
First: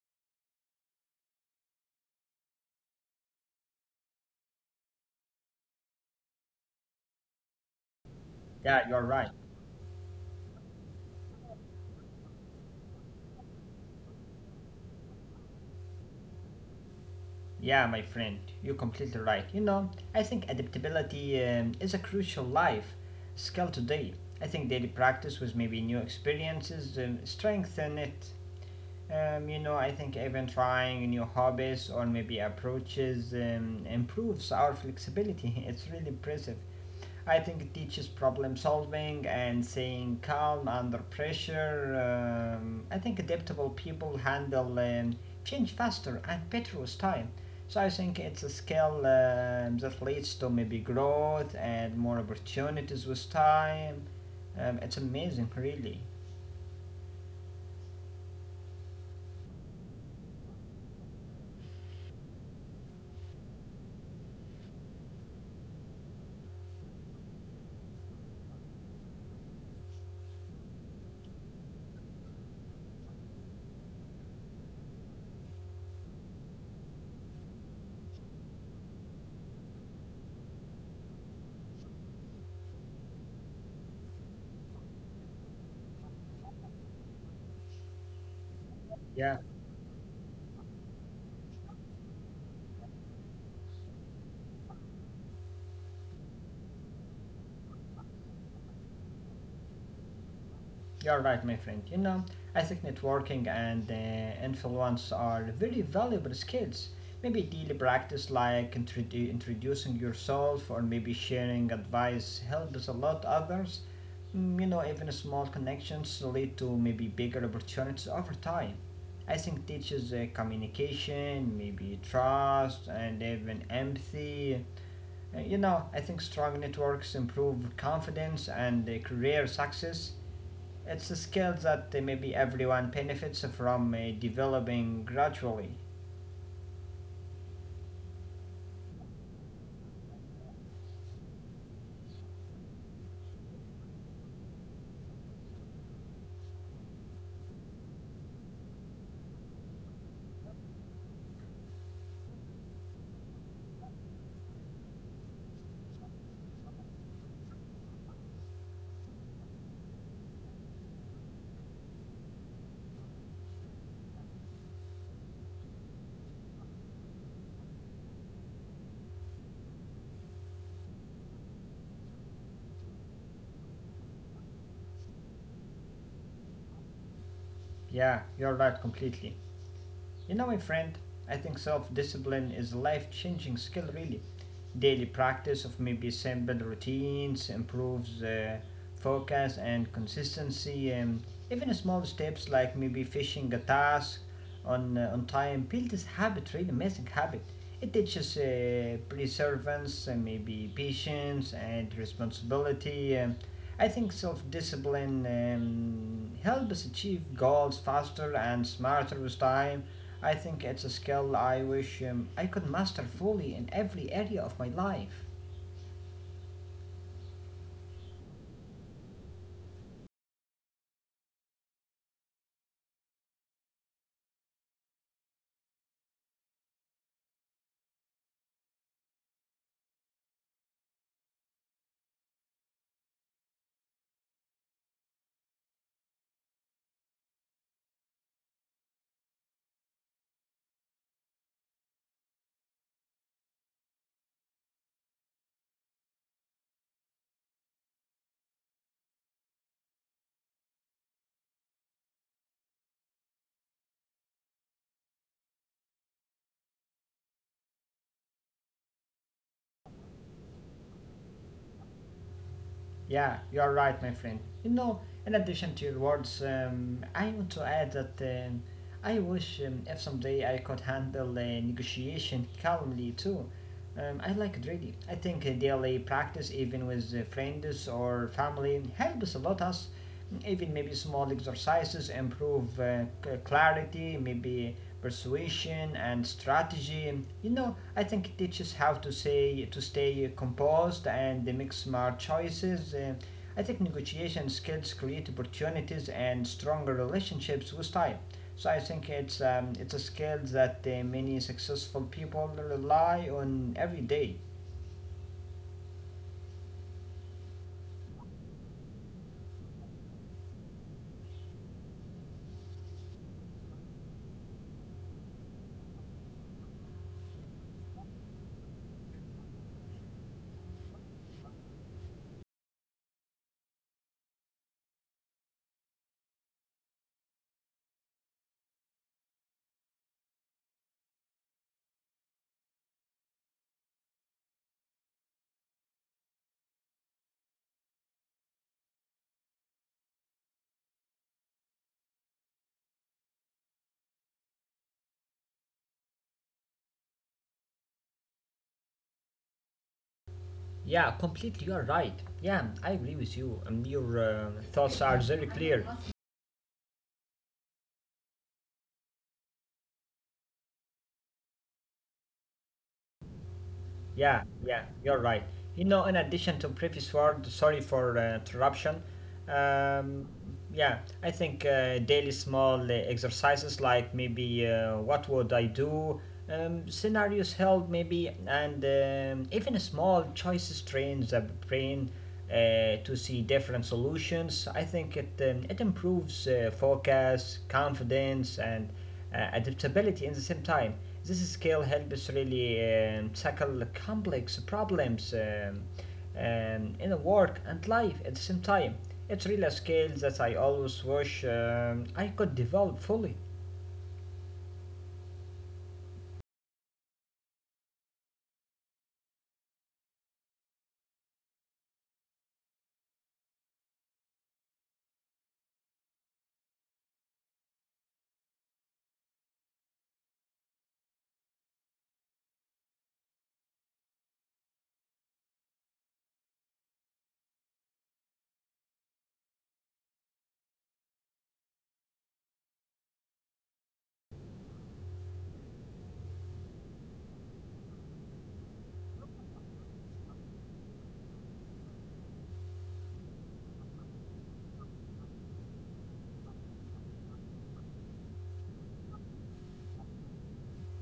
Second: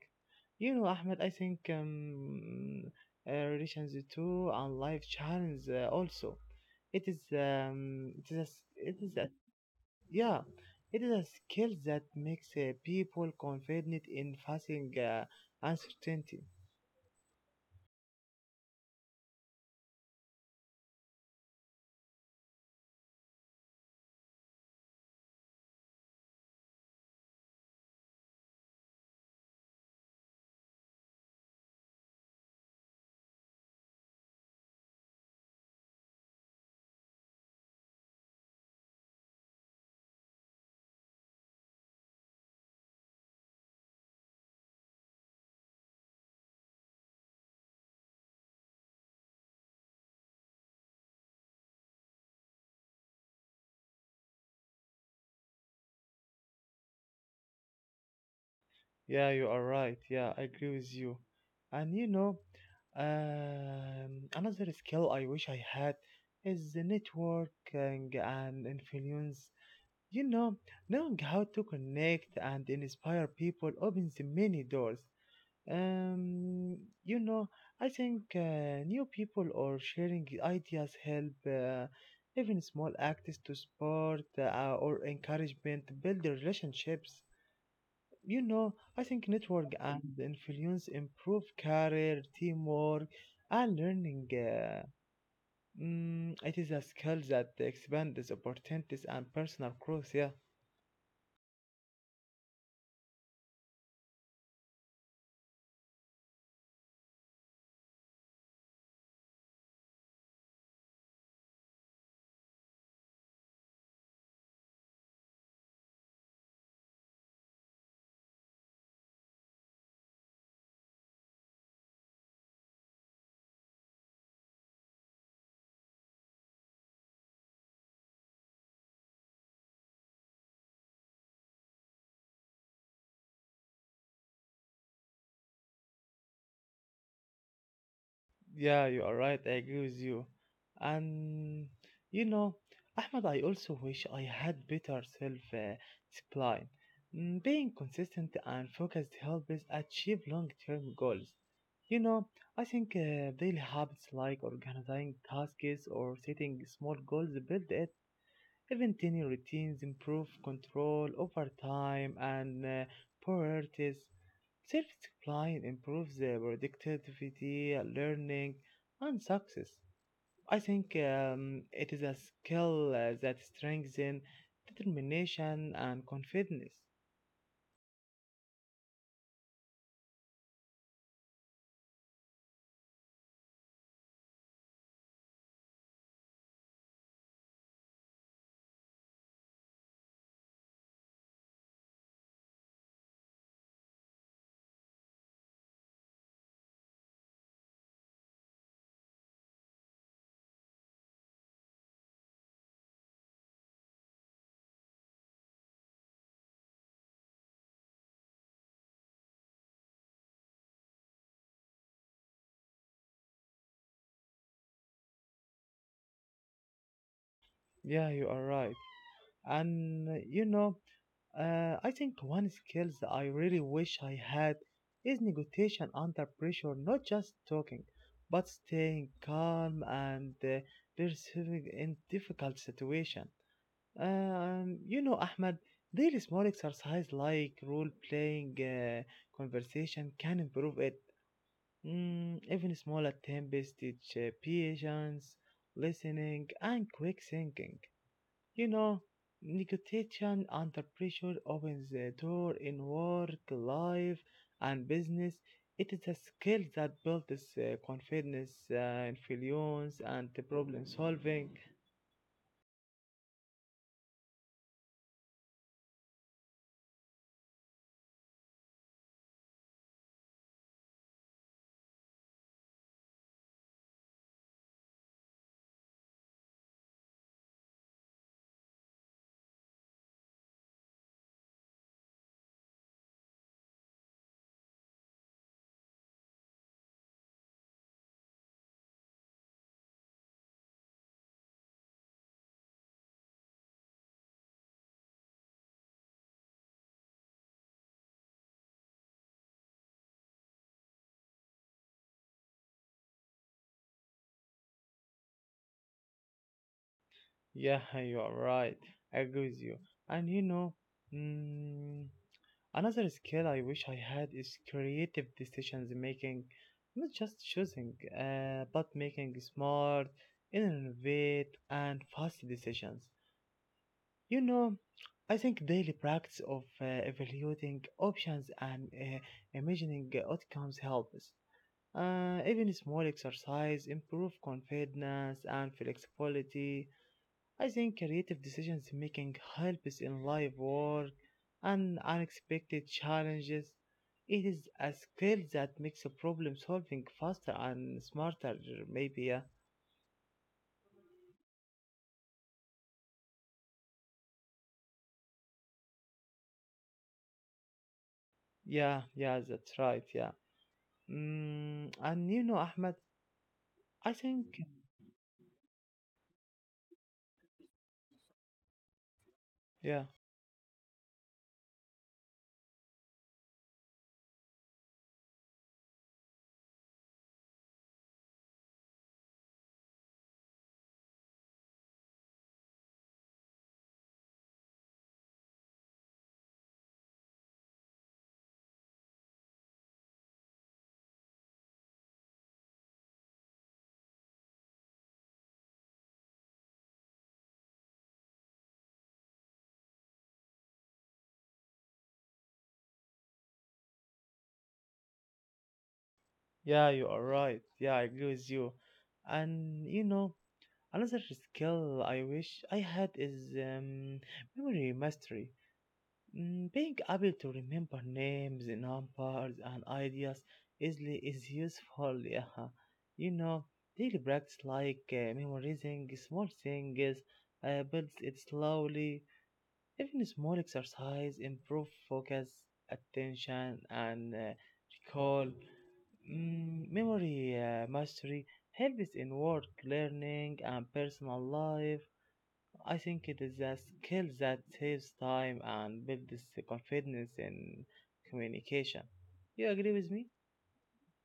A: You know, Ahmed, I think relations too and life challenges also. It is a, s-
B: Yeah,
A: it
B: you're
A: is
B: right.
A: a, yeah, it is a skill that makes people confident in facing uncertainty.
B: Yeah, my friend, you're completely right. You know, I think adaptability is a crucial life skill today. I think daily practice with maybe new experiences strengthen it. You know, I think even trying new hobbies or maybe approaches improves our flexibility. [LAUGHS] It's really impressive. I think it teaches problem solving and staying calm under pressure. I think adaptable people handle change faster and better with time. So I think it's a skill that leads to maybe growth and more opportunities with time. It's amazing, really.
A: Yeah, you are right. Yeah, I agree with you. And you know, another skill I wish I had is the networking and influence. You know, knowing how to connect and inspire people opens many doors. Um, you know, I think new people or sharing ideas help even small acts to support or encouragement build the relationships. You know, I think
B: Yeah.
A: network and influence improve career, teamwork, and learning. It is a skill that expands opportunities and personal growth. Yeah.
B: You're right, my friend. You know, I think networking and influence are very valuable skills. Maybe daily practice like introducing yourself or maybe sharing advice helps a lot others. Mm, you know, even small connections lead to maybe bigger opportunities over time. I think teaches communication, maybe trust, and even empathy. You know, I think strong networks improve confidence and career success. It's a skill that maybe everyone benefits from developing gradually.
A: Yeah, you are right. I agree with you. And you know, Ahmed, I also wish I had better self discipline. Mm, being consistent and focused helps us achieve long term goals. You know, I think daily habits like organizing tasks or setting small goals build it. Even tiny routines improve control over time and priorities. Self-discipline improves productivity, learning, and success. I think it is a skill that strengthens determination and confidence.
B: Yeah, you're right completely. You know, my friend, I think self discipline is a life changing skill, really. Daily practice of maybe simple routines improves focus and consistency. Even small steps like maybe finishing a task on time build this habit, really amazing habit. It teaches perseverance and maybe patience and responsibility. I think self discipline helps us achieve goals faster and smarter with time. I think it's a skill I wish I could master fully in every area of my life.
A: Yeah, you are right. And you know, I think one skills I really wish I had is negotiation under pressure, not just talking, but staying calm and persevering in difficult situation. You know, Ahmed, daily small exercise like role playing conversation can improve it. Mm, even small attempts teach patience, listening, and quick thinking. You know, negotiation under pressure opens the door in work, life, and business. It is a skill that builds confidence, influence, and the problem solving.
B: Yeah, you're right, my friend. You know, in addition to your words, I want to add that I wish if someday I could handle negotiation calmly too. I like it really. I think daily practice, even with friends or family, helps a lot us. Even maybe small exercises improve clarity, maybe persuasion and strategy. You know, I think it teaches how to say to stay composed and make smart choices. I think negotiation skills create opportunities and stronger relationships with time. So I think it's a skill that many successful people rely on every day.
A: Yeah, [LAUGHS] you are right. I agree with you. And you know, mm, another skill I wish I had is creative decisions making. Not just choosing, but making smart, innovative, and fast decisions. You know, I think daily practice of evaluating options and imagining outcomes helps. Even small exercise improve confidence and flexibility. I think creative decisions making helps in life work and unexpected challenges. It is a skill that makes problem solving faster and smarter. Maybe yeah,
B: Yeah, completely. You are right. Yeah, I agree with you. Your thoughts are very clear.
A: yeah, yeah that's right. Yeah. Mm, and you know, Ahmed, I
B: Yeah,
A: think
B: yeah, you're right. You know, in addition to previous word, sorry for interruption.
A: yeah,
B: Um, yeah, I think daily small exercises like maybe what would I do, scenarios help maybe, and even small choices trains the brain to see different solutions. I think it improves focus, confidence, and adaptability in the same time. This skill helps really tackle complex problems in work and life at the same time. It's really a skill that I always wish I could develop fully.
A: yeah, you are right. Yeah, I agree with you. And you know, another skill I wish I had is memory mastery. Mm, being able to remember names, numbers, and ideas easily is useful. Yeah, you know, daily practice like memorizing small things builds it slowly. Even small exercise improve focus, attention, and recall. Mm, memory mastery helps in work learning and personal life. I think it is a skill that saves time and builds confidence in communication. You agree with me?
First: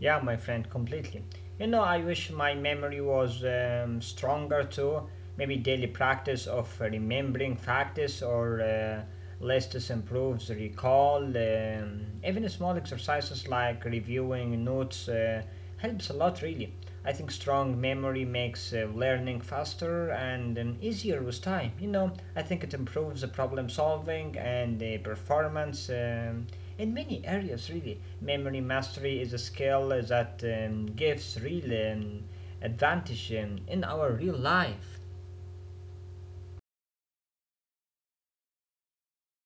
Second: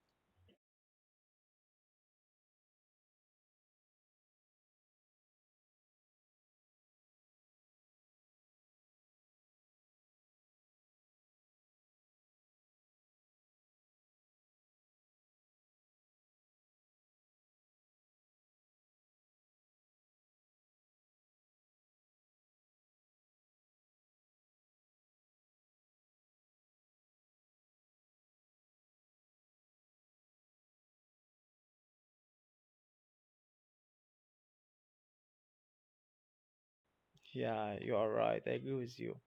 B: Yeah, my friend, completely. You know, I wish my memory was stronger too. Maybe daily practice of remembering facts or lists improves recall. Even small exercises like reviewing notes helps a lot, really. I think strong memory makes learning faster and easier with time. You know, I think it improves the problem solving and the performance. In many areas really memory mastery is a skill that gives real advantage in our real life.
A: Yeah, you are right. I agree with you.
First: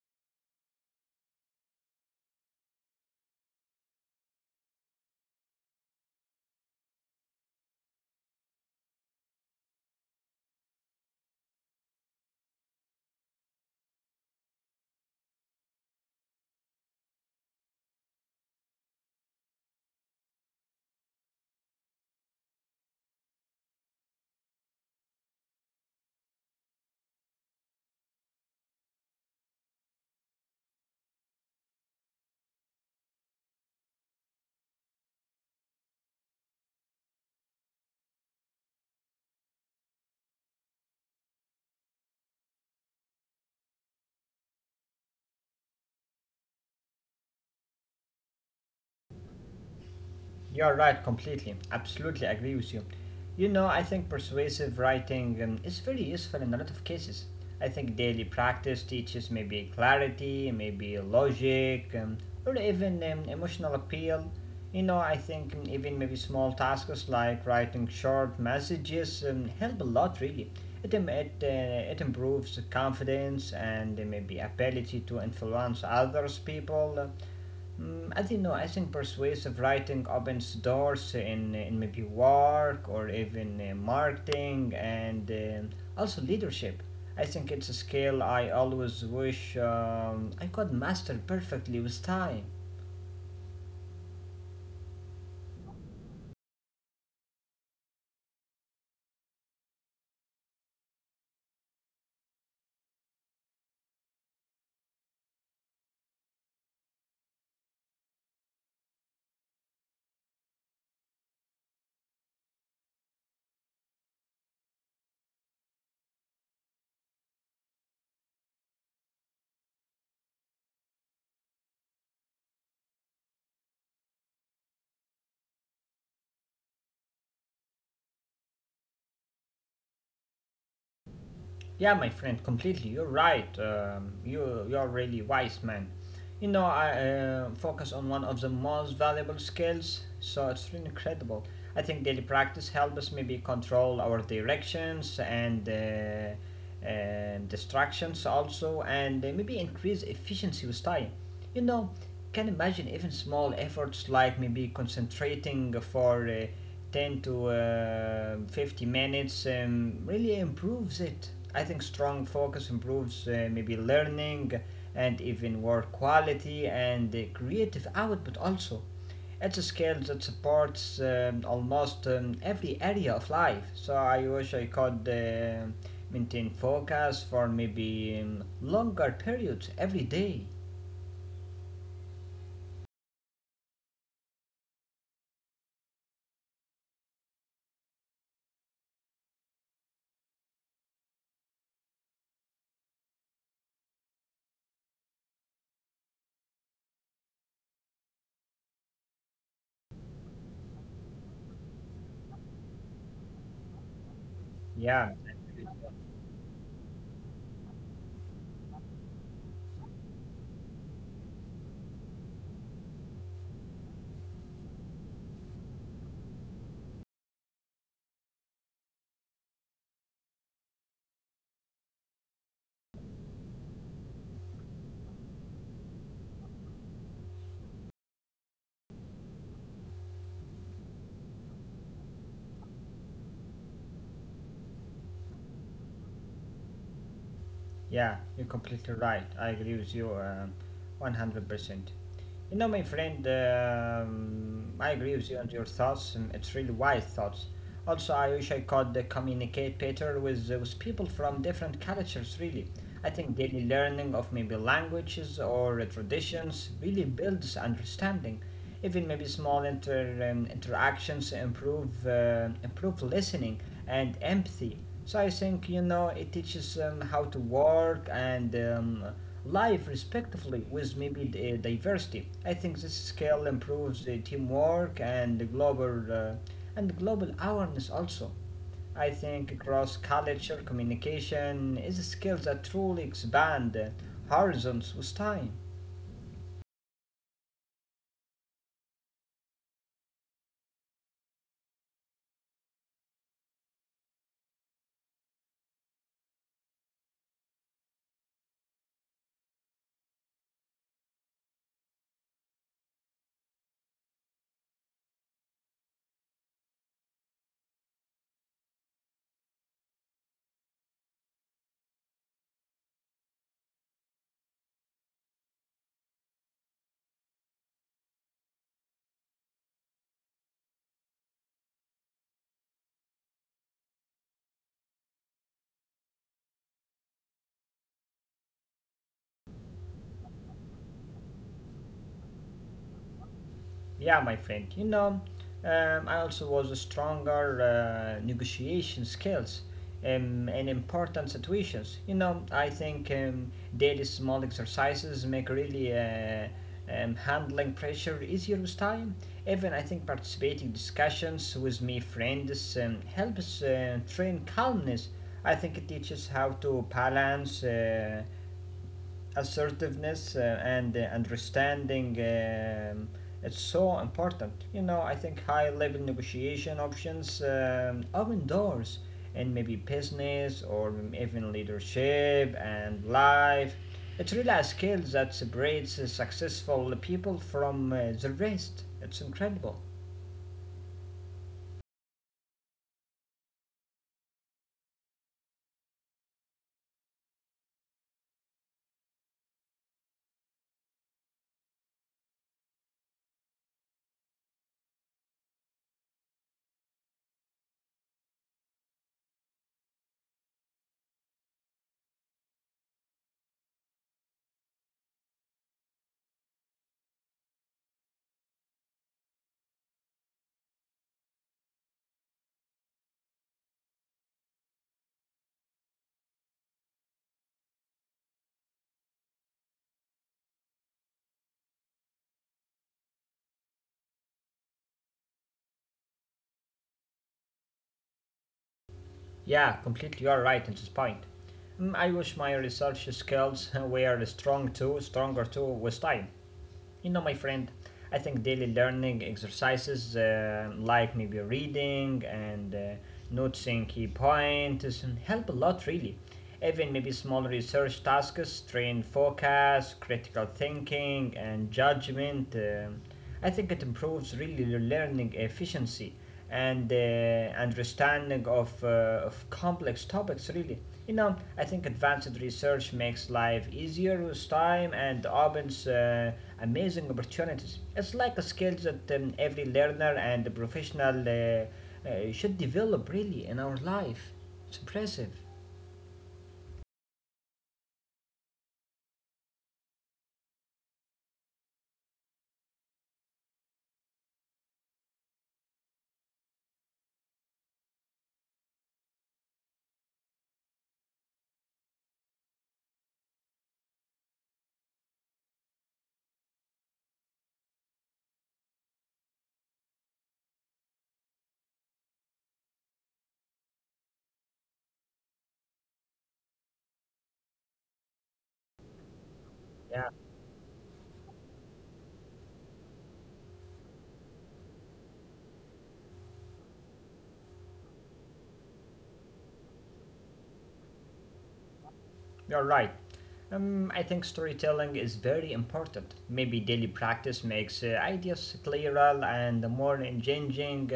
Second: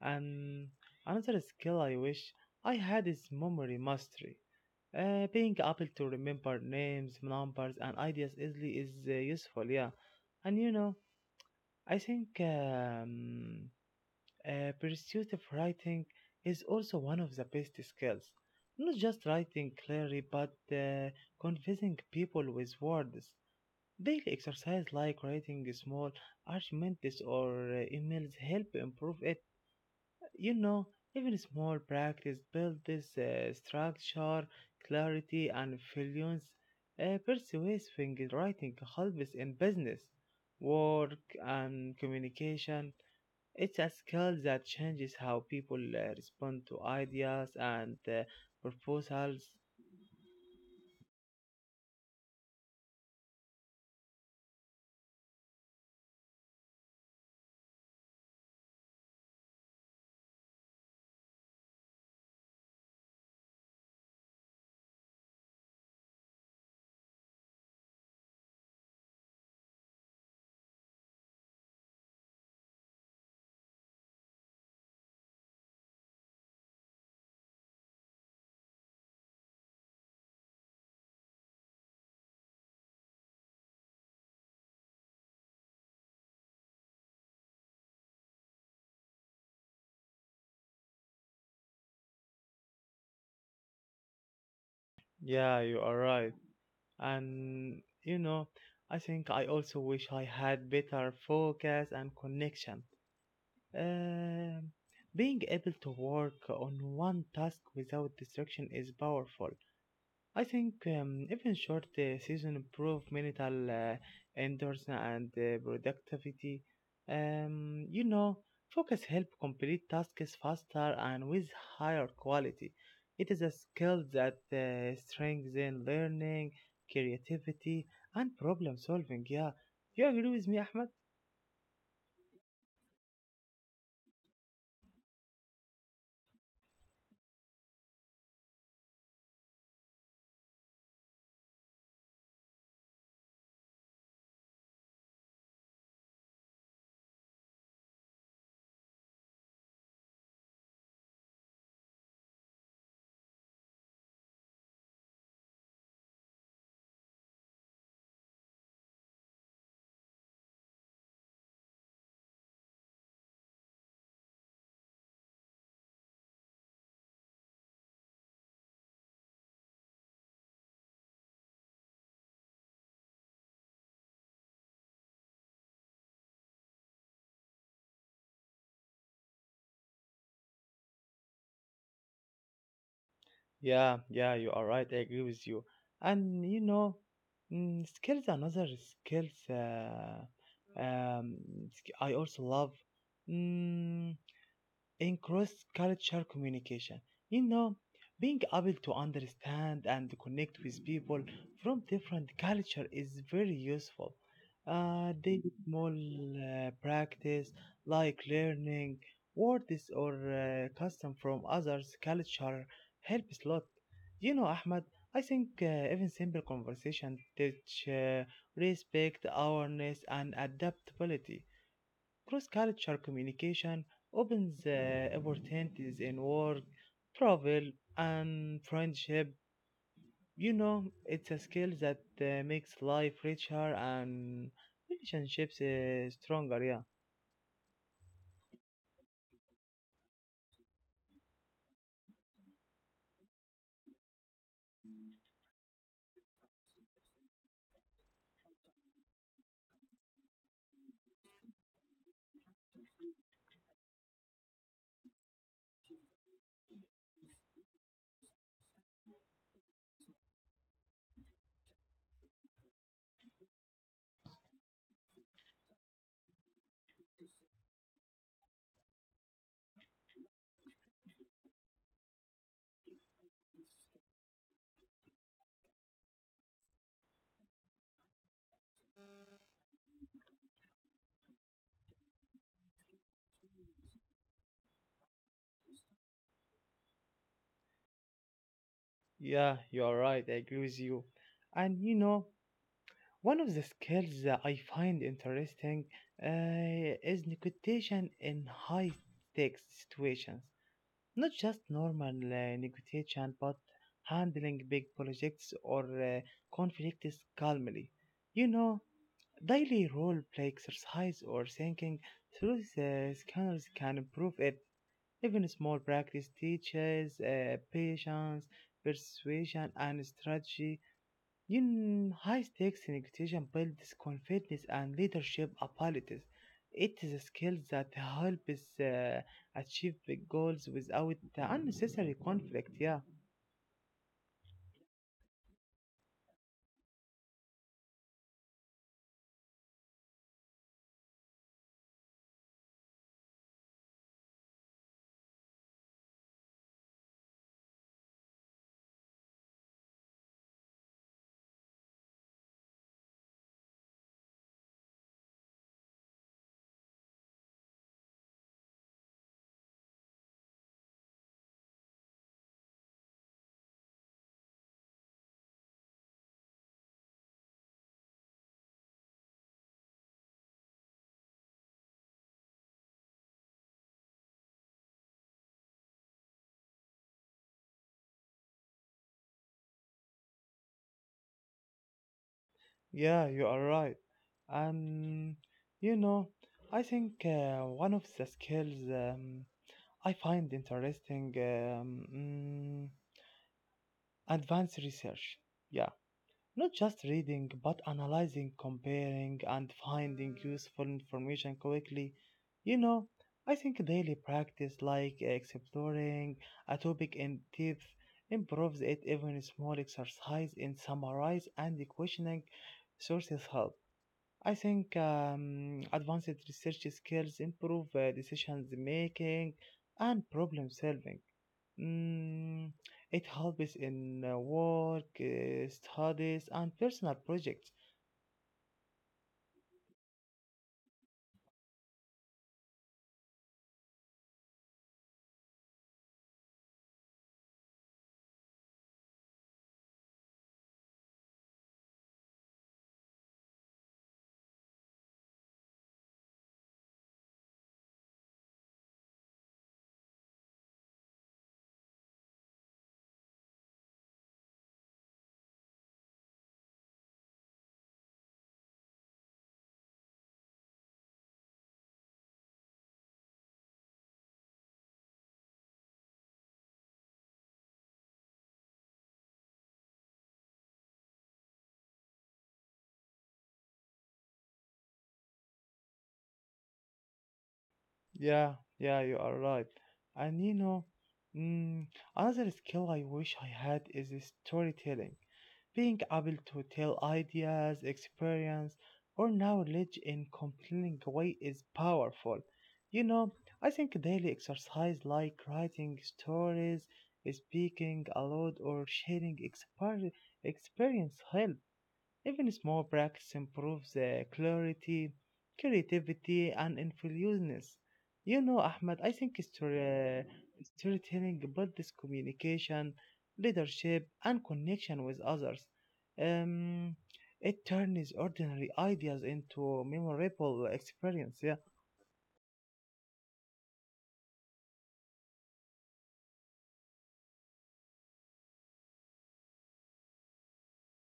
A: And another skill I wish I had is memory mastery. Being able to remember names, numbers, and ideas easily is useful, yeah. And you know, I think pursuit of writing is also one of the best skills. Not just writing clearly, but convincing people with words. Daily exercise like writing small arguments or emails help improve it. You know, even small practice build this structure, clarity, and influence. Persuasive writing helps in business, work, and communication. It's a skill that changes how people respond to ideas and proposals.
B: You're right, completely. Absolutely agree with you. You know, I think persuasive writing is very useful in a lot of cases. I think daily practice teaches maybe clarity, maybe logic, or even emotional appeal. You know, I think even maybe small tasks like writing short messages help a lot, really. It improves confidence and maybe ability to influence others people. Mm, I don't know. I think persuasive writing opens doors in maybe work or even marketing and also leadership. I think it's a skill I always wish I could master perfectly with time.
A: Yeah, you are right. And you know, I think I also wish I had better focus and connection. Um being able to work on one task without distraction is powerful. I think even short season improve mental endurance and productivity. You know, focus help complete tasks faster and with higher quality. It is a skill that strengthens learning, creativity, and problem solving. Yeah, do you agree with me, Ahmed?
B: Yeah, my friend, completely. You're right. You're really wise man. You know, I focus on one of the most valuable skills, so it's really incredible. I think daily practice helps us maybe control our directions and distractions also, and maybe increase efficiency with time. You know, can imagine even small efforts like maybe concentrating for 10 to 50 minutes really improves it. I think strong focus improves maybe learning and even work quality and creative output also. It's a skill that supports almost every area of life. So I wish I could maintain focus for maybe longer periods every day.
A: Yeah, you are right. I agree with you. And you know, mm, skills another skills. Um, sk- I also love, mm, in cross-cultural communication. You know, being able to understand and connect with people from different culture is very useful.
B: Yeah.
A: Daily small practice like learning words or custom from others' culture helps a lot. You know, Ahmad, I think even simple conversation teach respect, awareness, and adaptability. Cross-cultural communication opens opportunities in work, travel, and friendship. You know, it's a skill that makes life richer and relationships stronger. Yeah,
B: Yeah, you're completely right. I agree with you 100%. You know, my friend, I agree with you on your thoughts, and it's really wise thoughts. Also, I wish I could communicate better with people from different cultures, really. I think daily learning of maybe languages or traditions really builds understanding. Even maybe small interactions improve listening and empathy. So I think you know it teaches them how to work and live respectively with maybe the diversity. I think this skill improves the teamwork and the global awareness also. I think cross culture communication is a skill that truly expand horizons with time.
A: yeah, you're right. I agree with you. And you know, one of the skills that I find interesting is negotiation in high stakes situations. Not just normal negotiation, but handling big projects or conflicts calmly. You know, daily role play exercise or thinking through the scanners can improve it. Even small practice teaches patience, persuasion, and strategy in high stakes negotiation builds confidence and leadership abilities. It is a skill that helps achieve big goals without unnecessary conflict. Yeah.
B: Yeah, my friend, you know, I also was a stronger negotiation skills in important situations. You know, I think daily small exercises make really handling pressure easier with time. Even I think participating discussions with me friends helps train calmness. I think it teaches how to balance. Assertiveness and understanding it's so important. You know, I think high level negotiation options open doors in maybe business or even leadership and life. It's really a skill that separates successful people from the rest. It's incredible.
A: Yeah, you are right. Um, you know, I think one of the skills I find interesting, advanced research. Yeah. Not just reading, but analyzing, comparing, and finding useful information quickly. You know, I think daily practice, like exploring a topic in depth, improves it. Even small exercise in summarize and questioning sources help. I think advanced research skills improve decision making and problem solving. Mm, it helps in work, studies, and personal projects.
B: Yeah, completely, you're right in this point. Mm, I wish my research skills [LAUGHS] stronger too with time. You know, my friend, I think daily learning exercises like maybe reading and noticing key points and help a lot really. Even maybe small research tasks train focus, critical thinking, and judgment. I think it improves really your learning efficiency and understanding of complex topics really. You know, I think advanced research makes life easier with time and opens amazing opportunities. It's like a skill that every learner and professional should develop really in our life. It's impressive.
A: Yeah, yeah, you are right. And you know, mm, another skill I wish I had is storytelling. Being able to tell ideas, experience, or knowledge in compelling way is powerful. You know, I think daily exercise like writing stories, speaking aloud, or sharing experience help. Even small practice improves clarity, creativity, and influence. You know, Ahmed, I think
B: Yeah.
A: storytelling builds communication, leadership, and connection with others. Um, it turns ordinary ideas into memorable experience. Yeah,
B: You're right. I think storytelling is very important. Maybe daily practice makes ideas clearer and more engaging.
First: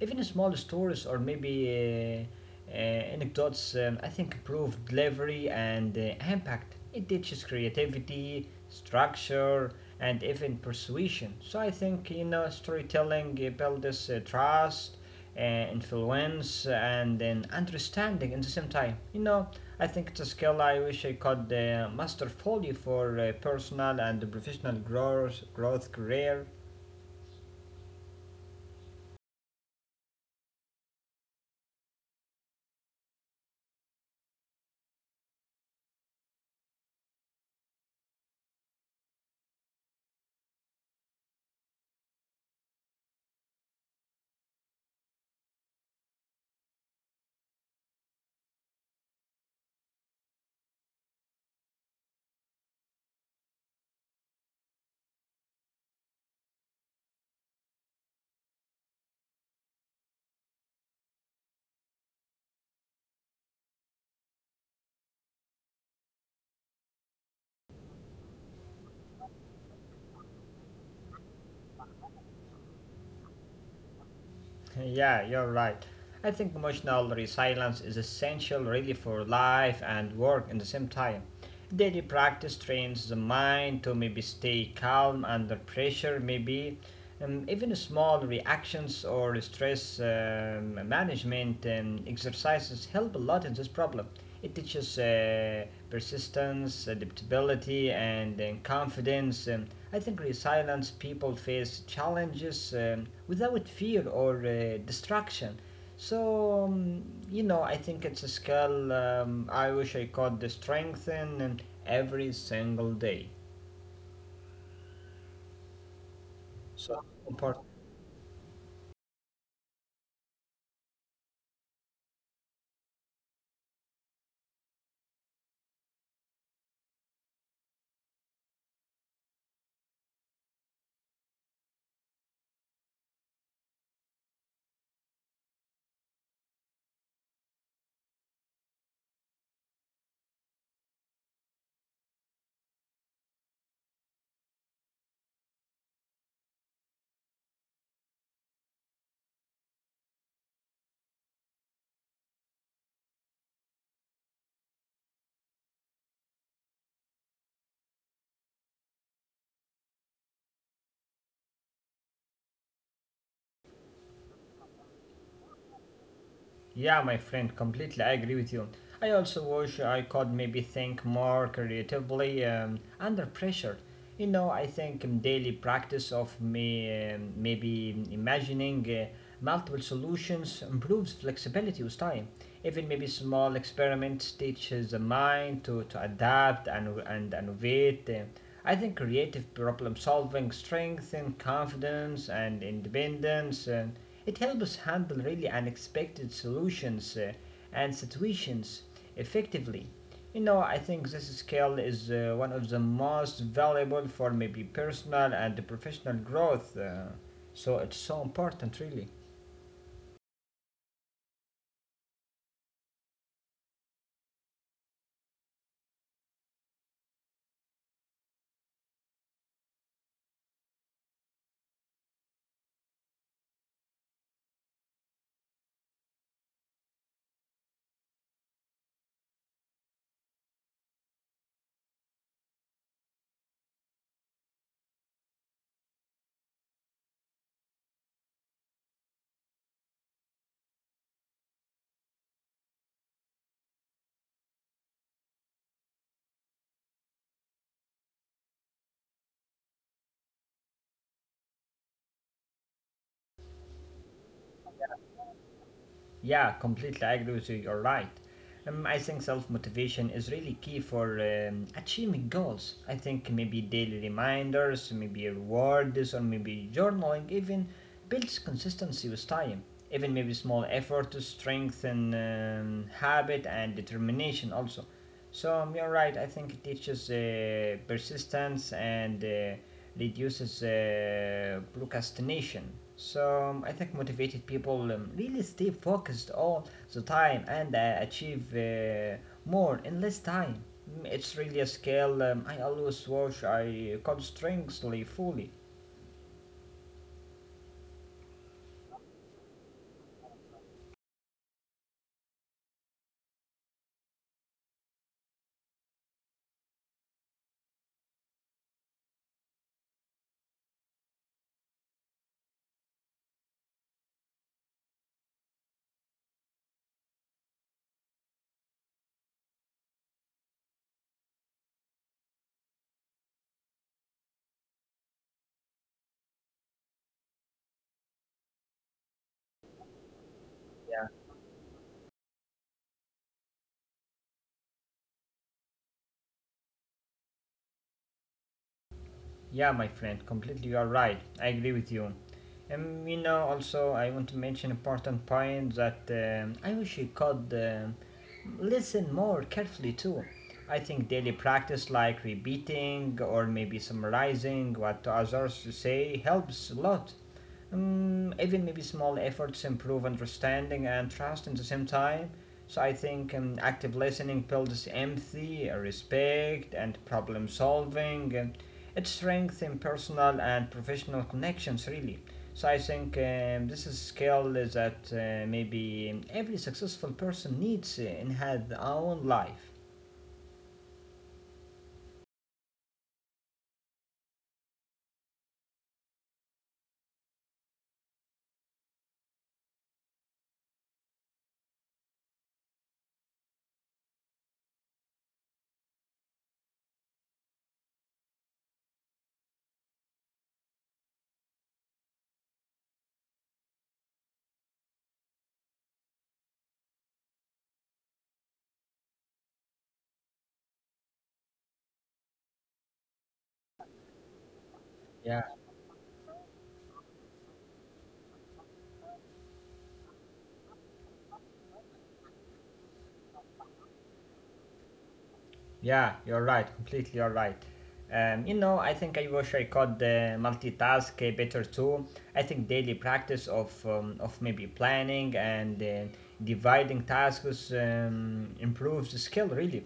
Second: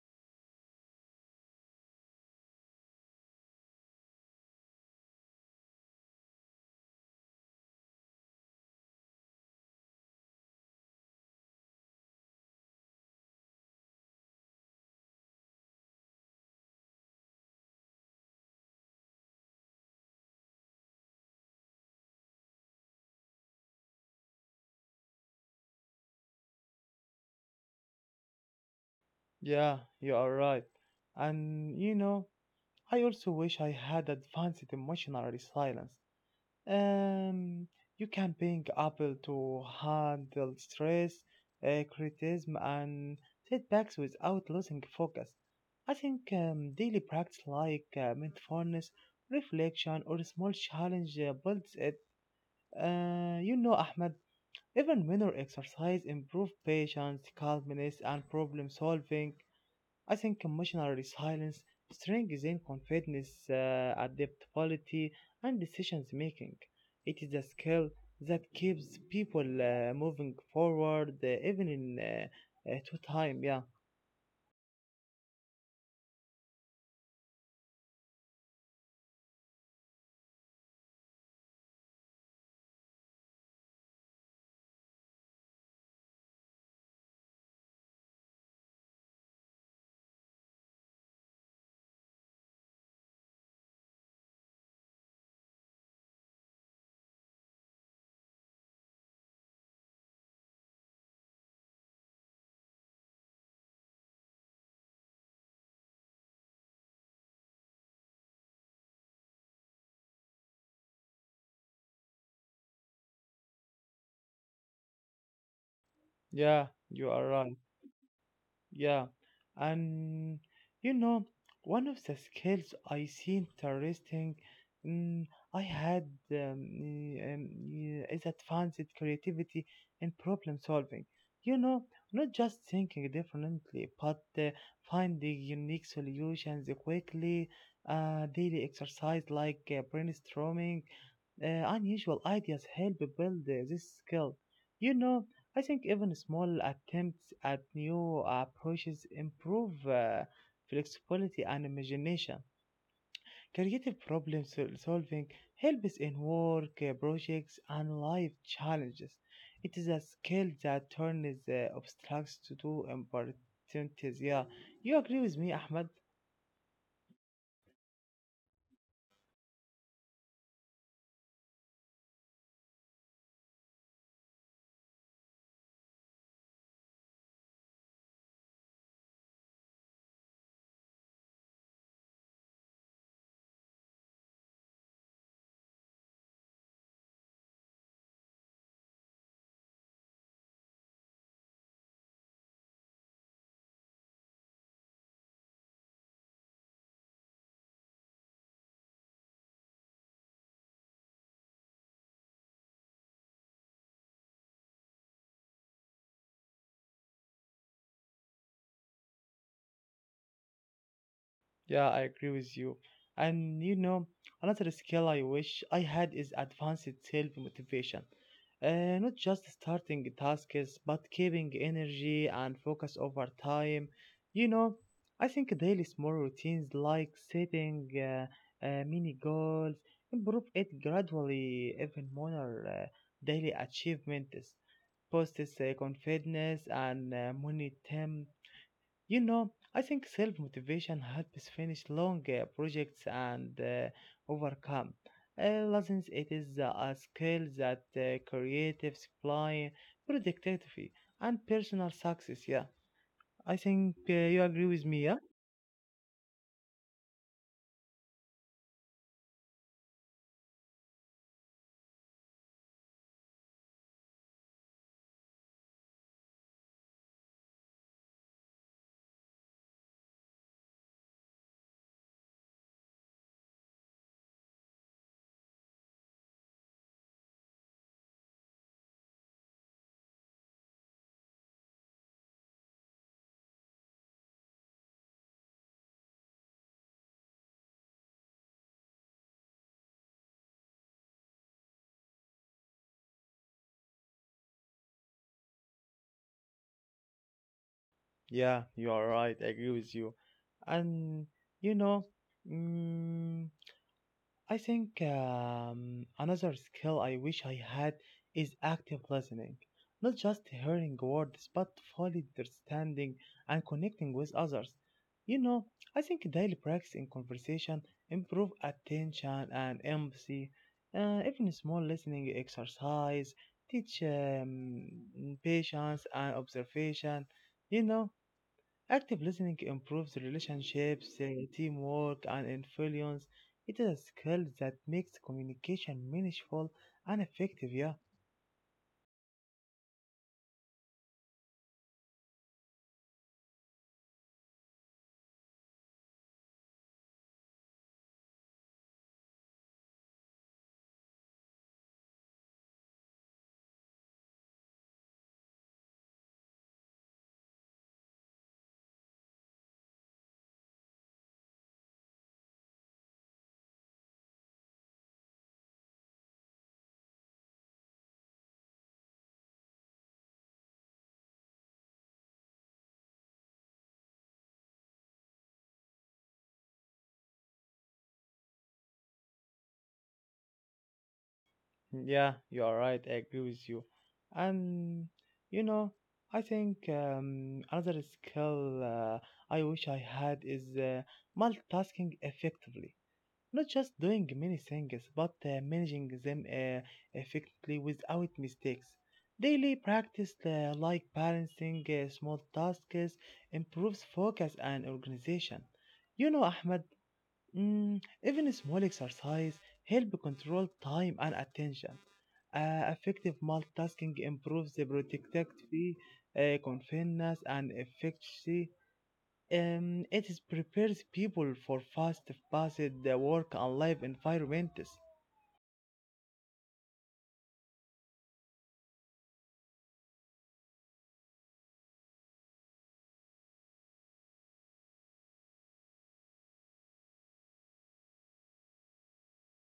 B: Even small stories or maybe uh, uh, anecdotes, I think, improve delivery and impact. It teaches creativity, structure, and even persuasion. So I think you know storytelling builds trust, influence, and then understanding in the same time. You know, I think it's a skill I wish I could master fully for personal and professional growth career.
A: yeah, you are right. And you know, I also wish I had advanced emotional resilience. Um, you can ping Apple to handle stress, criticism, and setbacks without losing focus. I think daily practice like mindfulness, reflection, or small challenge builds it. You know, Ahmed, even minor exercise improve patience, calmness, and problem solving. I think emotional resilience strengthens confidence, adaptability, and decisions making. It is a skill that keeps people moving forward even in two time. Yeah,
B: Yeah, you're right. I think emotional resilience is essential really for life and work in the same time. Daily practice trains the mind to maybe stay calm under pressure, maybe even small reactions or stress management exercises help a lot in this problem. It teaches persistence, adaptability, and confidence. I think resilience people face challenges without fear or distraction. So, you know, I think it's a skill I wish I could strengthen every single day.
A: yeah,
B: So
A: you are
B: important.
A: right. Yeah, and you know, one of the skills I see interesting, mm, I had is advanced creativity in problem solving. You know, not just thinking differently, but finding unique solutions quickly. Daily exercise like brainstorming unusual ideas help build this skill. You know, I think even small attempts at new approaches improve flexibility and imagination. Creative solving helps in work, projects, and life challenges. It is a skill that turns obstacles to do opportunities. Yeah, you agree with me, Ahmed?
B: Yeah, my friend, completely. I agree with you. I also wish I could maybe think more creatively under pressure. You know, I think daily practice of me maybe imagining multiple solutions improves flexibility with time. Even maybe small experiments teaches the mind to adapt and innovate. I think creative problem solving strengthens confidence and independence. And it helps us handle really unexpected solutions and situations effectively. You know, I think this skill is one of the most valuable for maybe personal and professional growth. So it's so important, really.
A: Yeah, I agree with you. And you know, another skill I wish I had is advanced self motivation. Not just starting tasks, but keeping energy and focus over time. You know, I think daily small routines like setting mini goals improve it gradually, even more uh, daily achievements. Boosts confidence and momentum. You know, I think self motivation helps finish long projects and overcome lessons. It is a skill that creatives apply productivity and personal success. Yeah, I think you agree with me. Yeah,
B: Yeah, completely I agree with you. You're right. I think self motivation is really key for achieving goals. I think maybe daily reminders, maybe rewards, or maybe journaling even builds consistency with time. Even maybe small effort to strengthen habit and determination also. So you're right. I think it teaches persistence and reduces procrastination. So I think motivated people really stay focused all the time and achieve more in less time. Mm, it's really a skill I always watch. I constantly fully.
A: yeah, you are right. I agree with you. And you know, mm, I think another skill I wish I had is active listening. Not just hearing words, but fully understanding and connecting with others. You know, I think daily practice in conversation improve attention and empathy. Even small listening exercise teach patience and observation. You know, active listening improves relationships, teamwork, and influence. It is a skill that makes communication meaningful and effective. Yeah,
B: Yeah, my friend, completely you are right. I agree with you. You know, also, I want to mention important point that I wish you could listen more carefully too. I think daily practice like repeating or maybe summarizing what others say helps a lot. Even maybe small efforts improve understanding and trust at the same time. So I think active listening builds empathy, respect, and problem solving. And it strengthens personal and professional connections, really. So I think this is a skill that maybe every successful person needs in her own life.
A: yeah, you are right. I agree with you. And you know, I think another skill I wish I had is multitasking effectively. Not just doing many things, but managing them effectively without mistakes. Daily practice, like balancing small tasks, improves focus and organization. You know, Ahmed, mm, even small exercise help control time and attention. Effective multitasking improves the
B: Yeah.
A: productivity, confidence, and efficiency. It is prepares people for fast paced work and life environments.
B: Yeah, you're right. Completely, you're right. You know, I think I wish I could multitask better too. I think daily practice of maybe planning and dividing tasks improves the skill really.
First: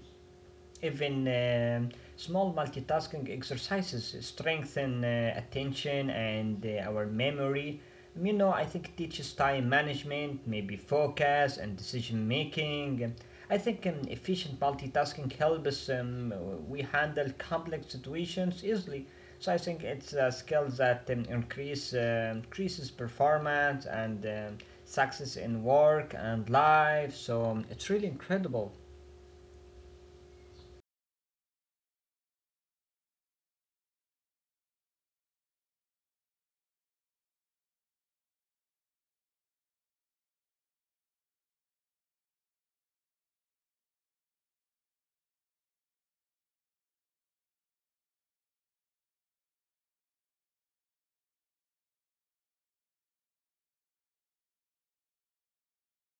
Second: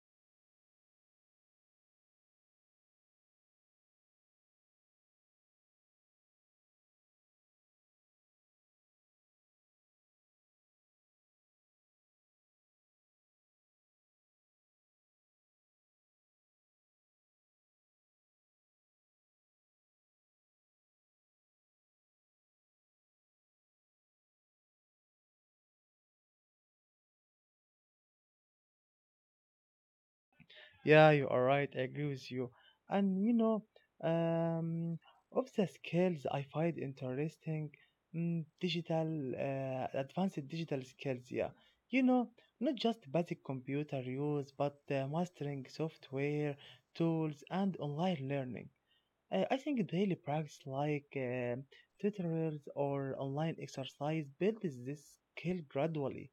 B: Even Small multitasking exercises strengthen attention and our memory. You know, I think it teaches time management, maybe focus and decision making. I think efficient multitasking helps we handle complex situations easily. So I think it's a skill that increases performance and success in work and life. So it's really incredible.
A: Yeah, you are right. I agree with you. And you know, um, of the skills I find interesting, advanced digital skills. Yeah, you know, not just basic computer use, but mastering software tools and online learning. I think daily practice like tutorials or online exercise builds this skill gradually.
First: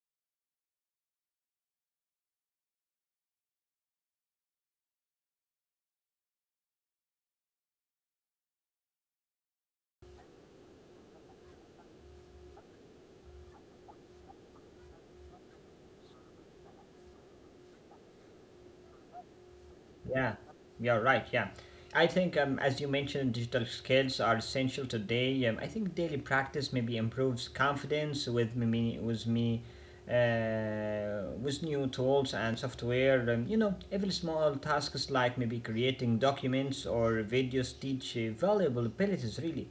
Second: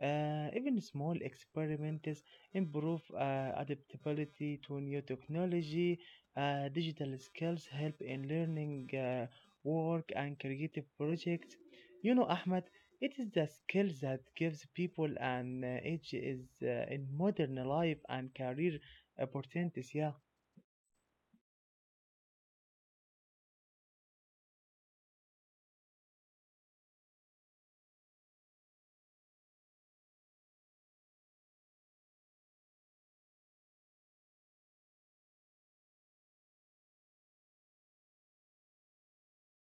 A: Even small experiments improve adaptability to new technology. Digital skills help in learning, work, and creative projects. You know, Ahmed, it is the skill that gives people an edge is in modern life and career opportunities. Yeah.
B: Yeah, you're right. Yeah, I think as you mentioned, digital skills are essential today. I think daily practice maybe improves confidence with me, with new tools and software. You know, even small tasks like maybe creating documents or videos teach valuable abilities. Really,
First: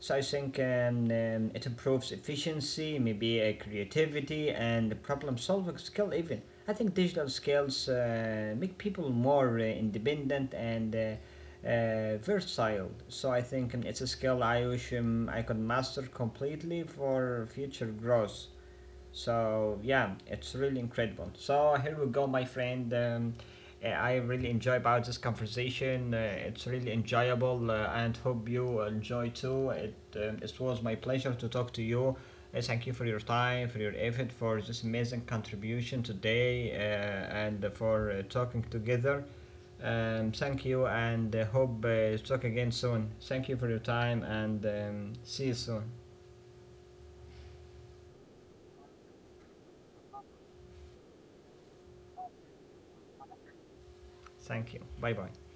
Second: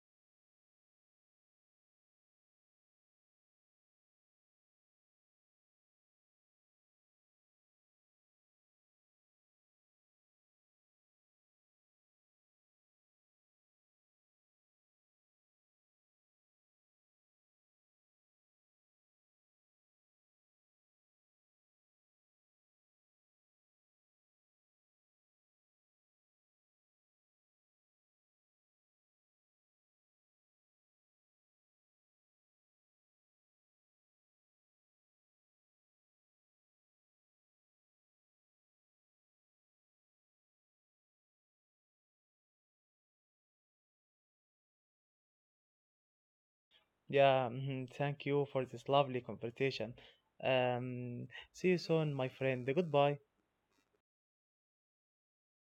B: so I think it improves efficiency, maybe creativity, and problem-solving skill. Even I think digital skills make people more independent and versatile. So I think it's a skill I wish I could master completely for future growth. So yeah, it's really incredible. So here we go, my friend. I really enjoy about this conversation. It's really enjoyable, and hope you enjoy too. It was my pleasure to talk to you. Thank you for your time, for your effort, for this amazing contribution today, and for talking together. Thank you, and hope talk again soon. Thank you for your time, and see you soon.
A: Yeah, mhm, thank you for this lovely conversation. Um, see you soon, my friend. Goodbye.
B: Thank you. Bye bye.